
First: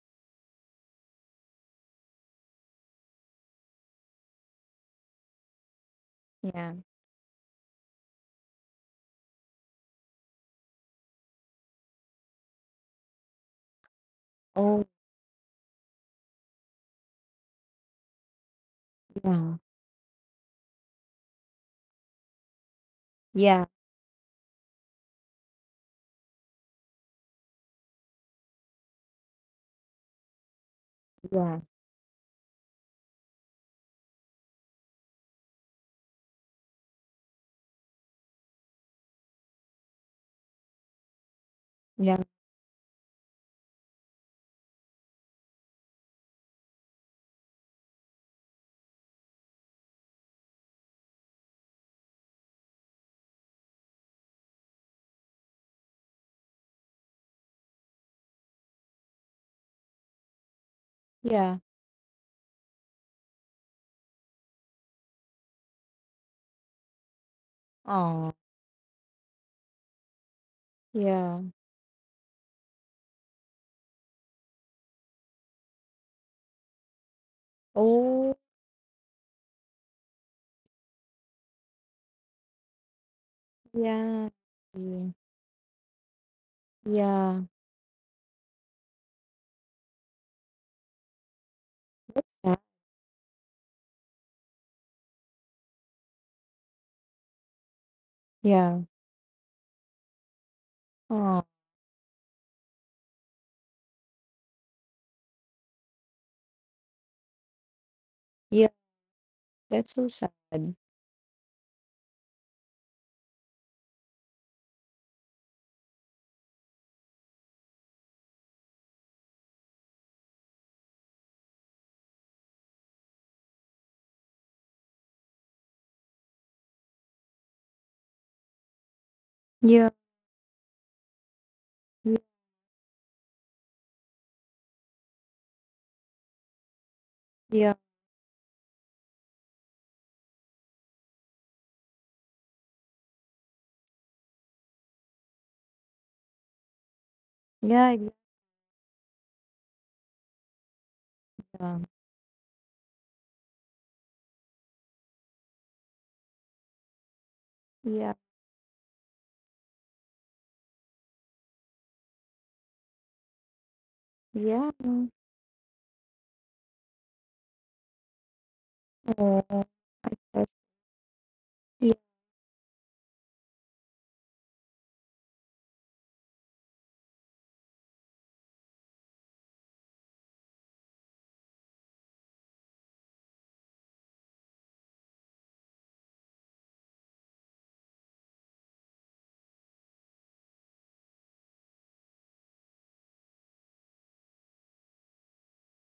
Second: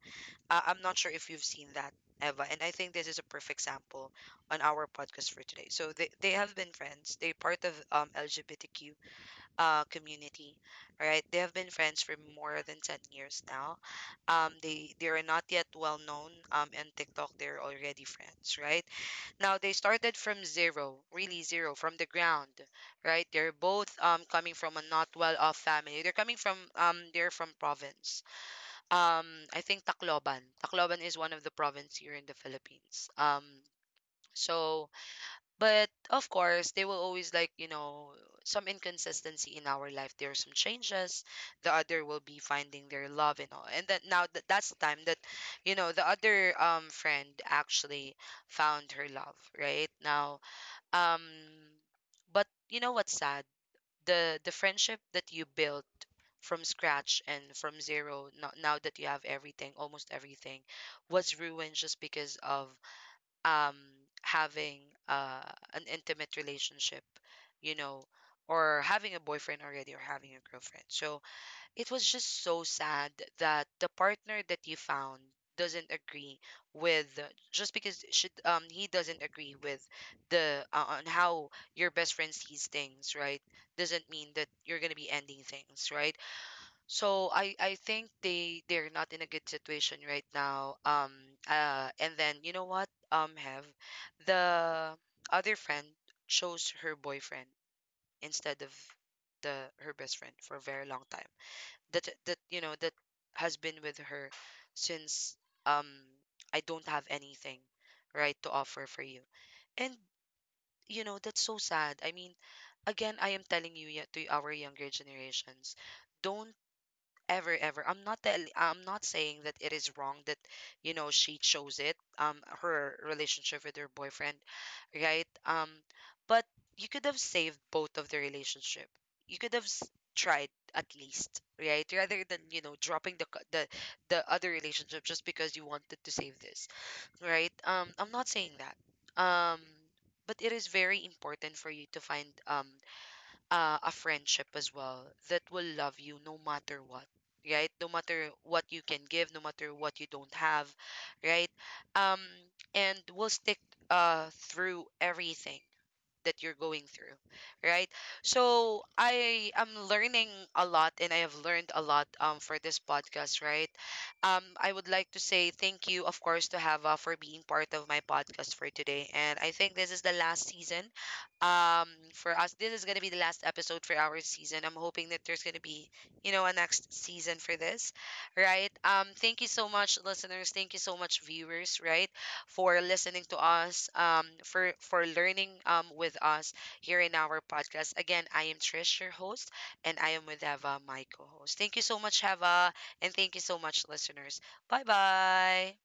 Speaker 1: uh, I'm not sure if you've seen that, Eva, and I think this is a perfect sample on our podcast for today. So they, they have been
Speaker 2: yeah.
Speaker 1: friends, they're part of um L G B T Q uh, community, right? They have been friends for more than ten years now. Um,
Speaker 2: Oh,
Speaker 1: they, they are not yet well known um, in TikTok. They're already friends, right?
Speaker 2: yeah,
Speaker 1: Now they started from zero, really zero, from the ground, right? They're
Speaker 2: yeah,
Speaker 1: both um, coming from a not well-off family. They're coming from um, they're from province. Um, I think Tacloban. Tacloban is one of the
Speaker 2: yeah,
Speaker 1: province here in the Philippines. Um, so but of course, they will always like, you know, some inconsistency in our life. There are some changes. The other
Speaker 2: yeah,
Speaker 1: will be finding their love and all. And that now that that's the time that, you know, the other um friend actually found her love, right? Now, um but you know what's sad? The the friendship that you built from scratch and from zero no- now that you have everything, almost everything, was
Speaker 2: yeah.
Speaker 1: ruined just because of um having uh an intimate relationship, you know,
Speaker 2: Oh,
Speaker 1: or having a boyfriend already or having a girlfriend. So
Speaker 2: yeah.
Speaker 1: it was just so sad that the partner that you found doesn't agree with, just because she
Speaker 2: Oh,
Speaker 1: um he doesn't agree with the, uh, on how your best friend sees things, right? Doesn't mean
Speaker 2: yeah,
Speaker 1: that you're going to
Speaker 2: yeah,
Speaker 1: be ending things, right? So
Speaker 2: yeah,
Speaker 1: I I think they they're not in a good situation right now. Um uh and then, you
Speaker 2: yeah.
Speaker 1: know what? Um Have the other friend chose her boyfriend instead of
Speaker 2: Yeah.
Speaker 1: the her best friend for a very long time.
Speaker 2: Oh,
Speaker 1: That that you know that has been with her since, um I don't have anything right to
Speaker 2: yeah.
Speaker 1: offer for you.
Speaker 2: That's
Speaker 1: And
Speaker 2: so sad.
Speaker 1: you know, that's so sad. I mean, again, I am telling you yet to our younger generations, don't ever ever, i'm not tell- I'm not saying that it is wrong that, you know, she chose it, um her relationship with her boyfriend, right. Um but you could have saved both of the relationship, you could have s-
Speaker 2: Yeah,
Speaker 1: tried at least, right,
Speaker 2: yeah,
Speaker 1: rather than, you know, dropping the c- the the other relationship just because you wanted to save this, right.
Speaker 2: yeah,
Speaker 1: um I'm not saying that, um but it is very important for you to find um uh, a friendship as well that will love you no matter what, right, no
Speaker 2: yeah,
Speaker 1: matter what you can give, no matter what you don't have, right.
Speaker 2: yeah,
Speaker 1: um and will stick uh through everything that you're going through, right?
Speaker 2: yeah.
Speaker 1: So I am learning a lot, and I have learned a lot um for this podcast, right? Um I
Speaker 2: Yeah.
Speaker 1: would like to say thank you, of course, to Hava for being part of my podcast for today. And I
Speaker 2: Oh,
Speaker 1: think this is
Speaker 2: I
Speaker 1: the last
Speaker 2: guess.
Speaker 1: season. Um for us, this is going to be the last episode for our season. I'm hoping that there's going to be, you know, a next season for this, right. Um thank you so much, listeners, thank you so much, viewers, right, for listening to us, um, for for learning um with us here in our podcast. Again, I am Trish, your host, and I am with Eva, my co-host. Thank you so much, Eva, and thank you so much, listeners. Bye bye.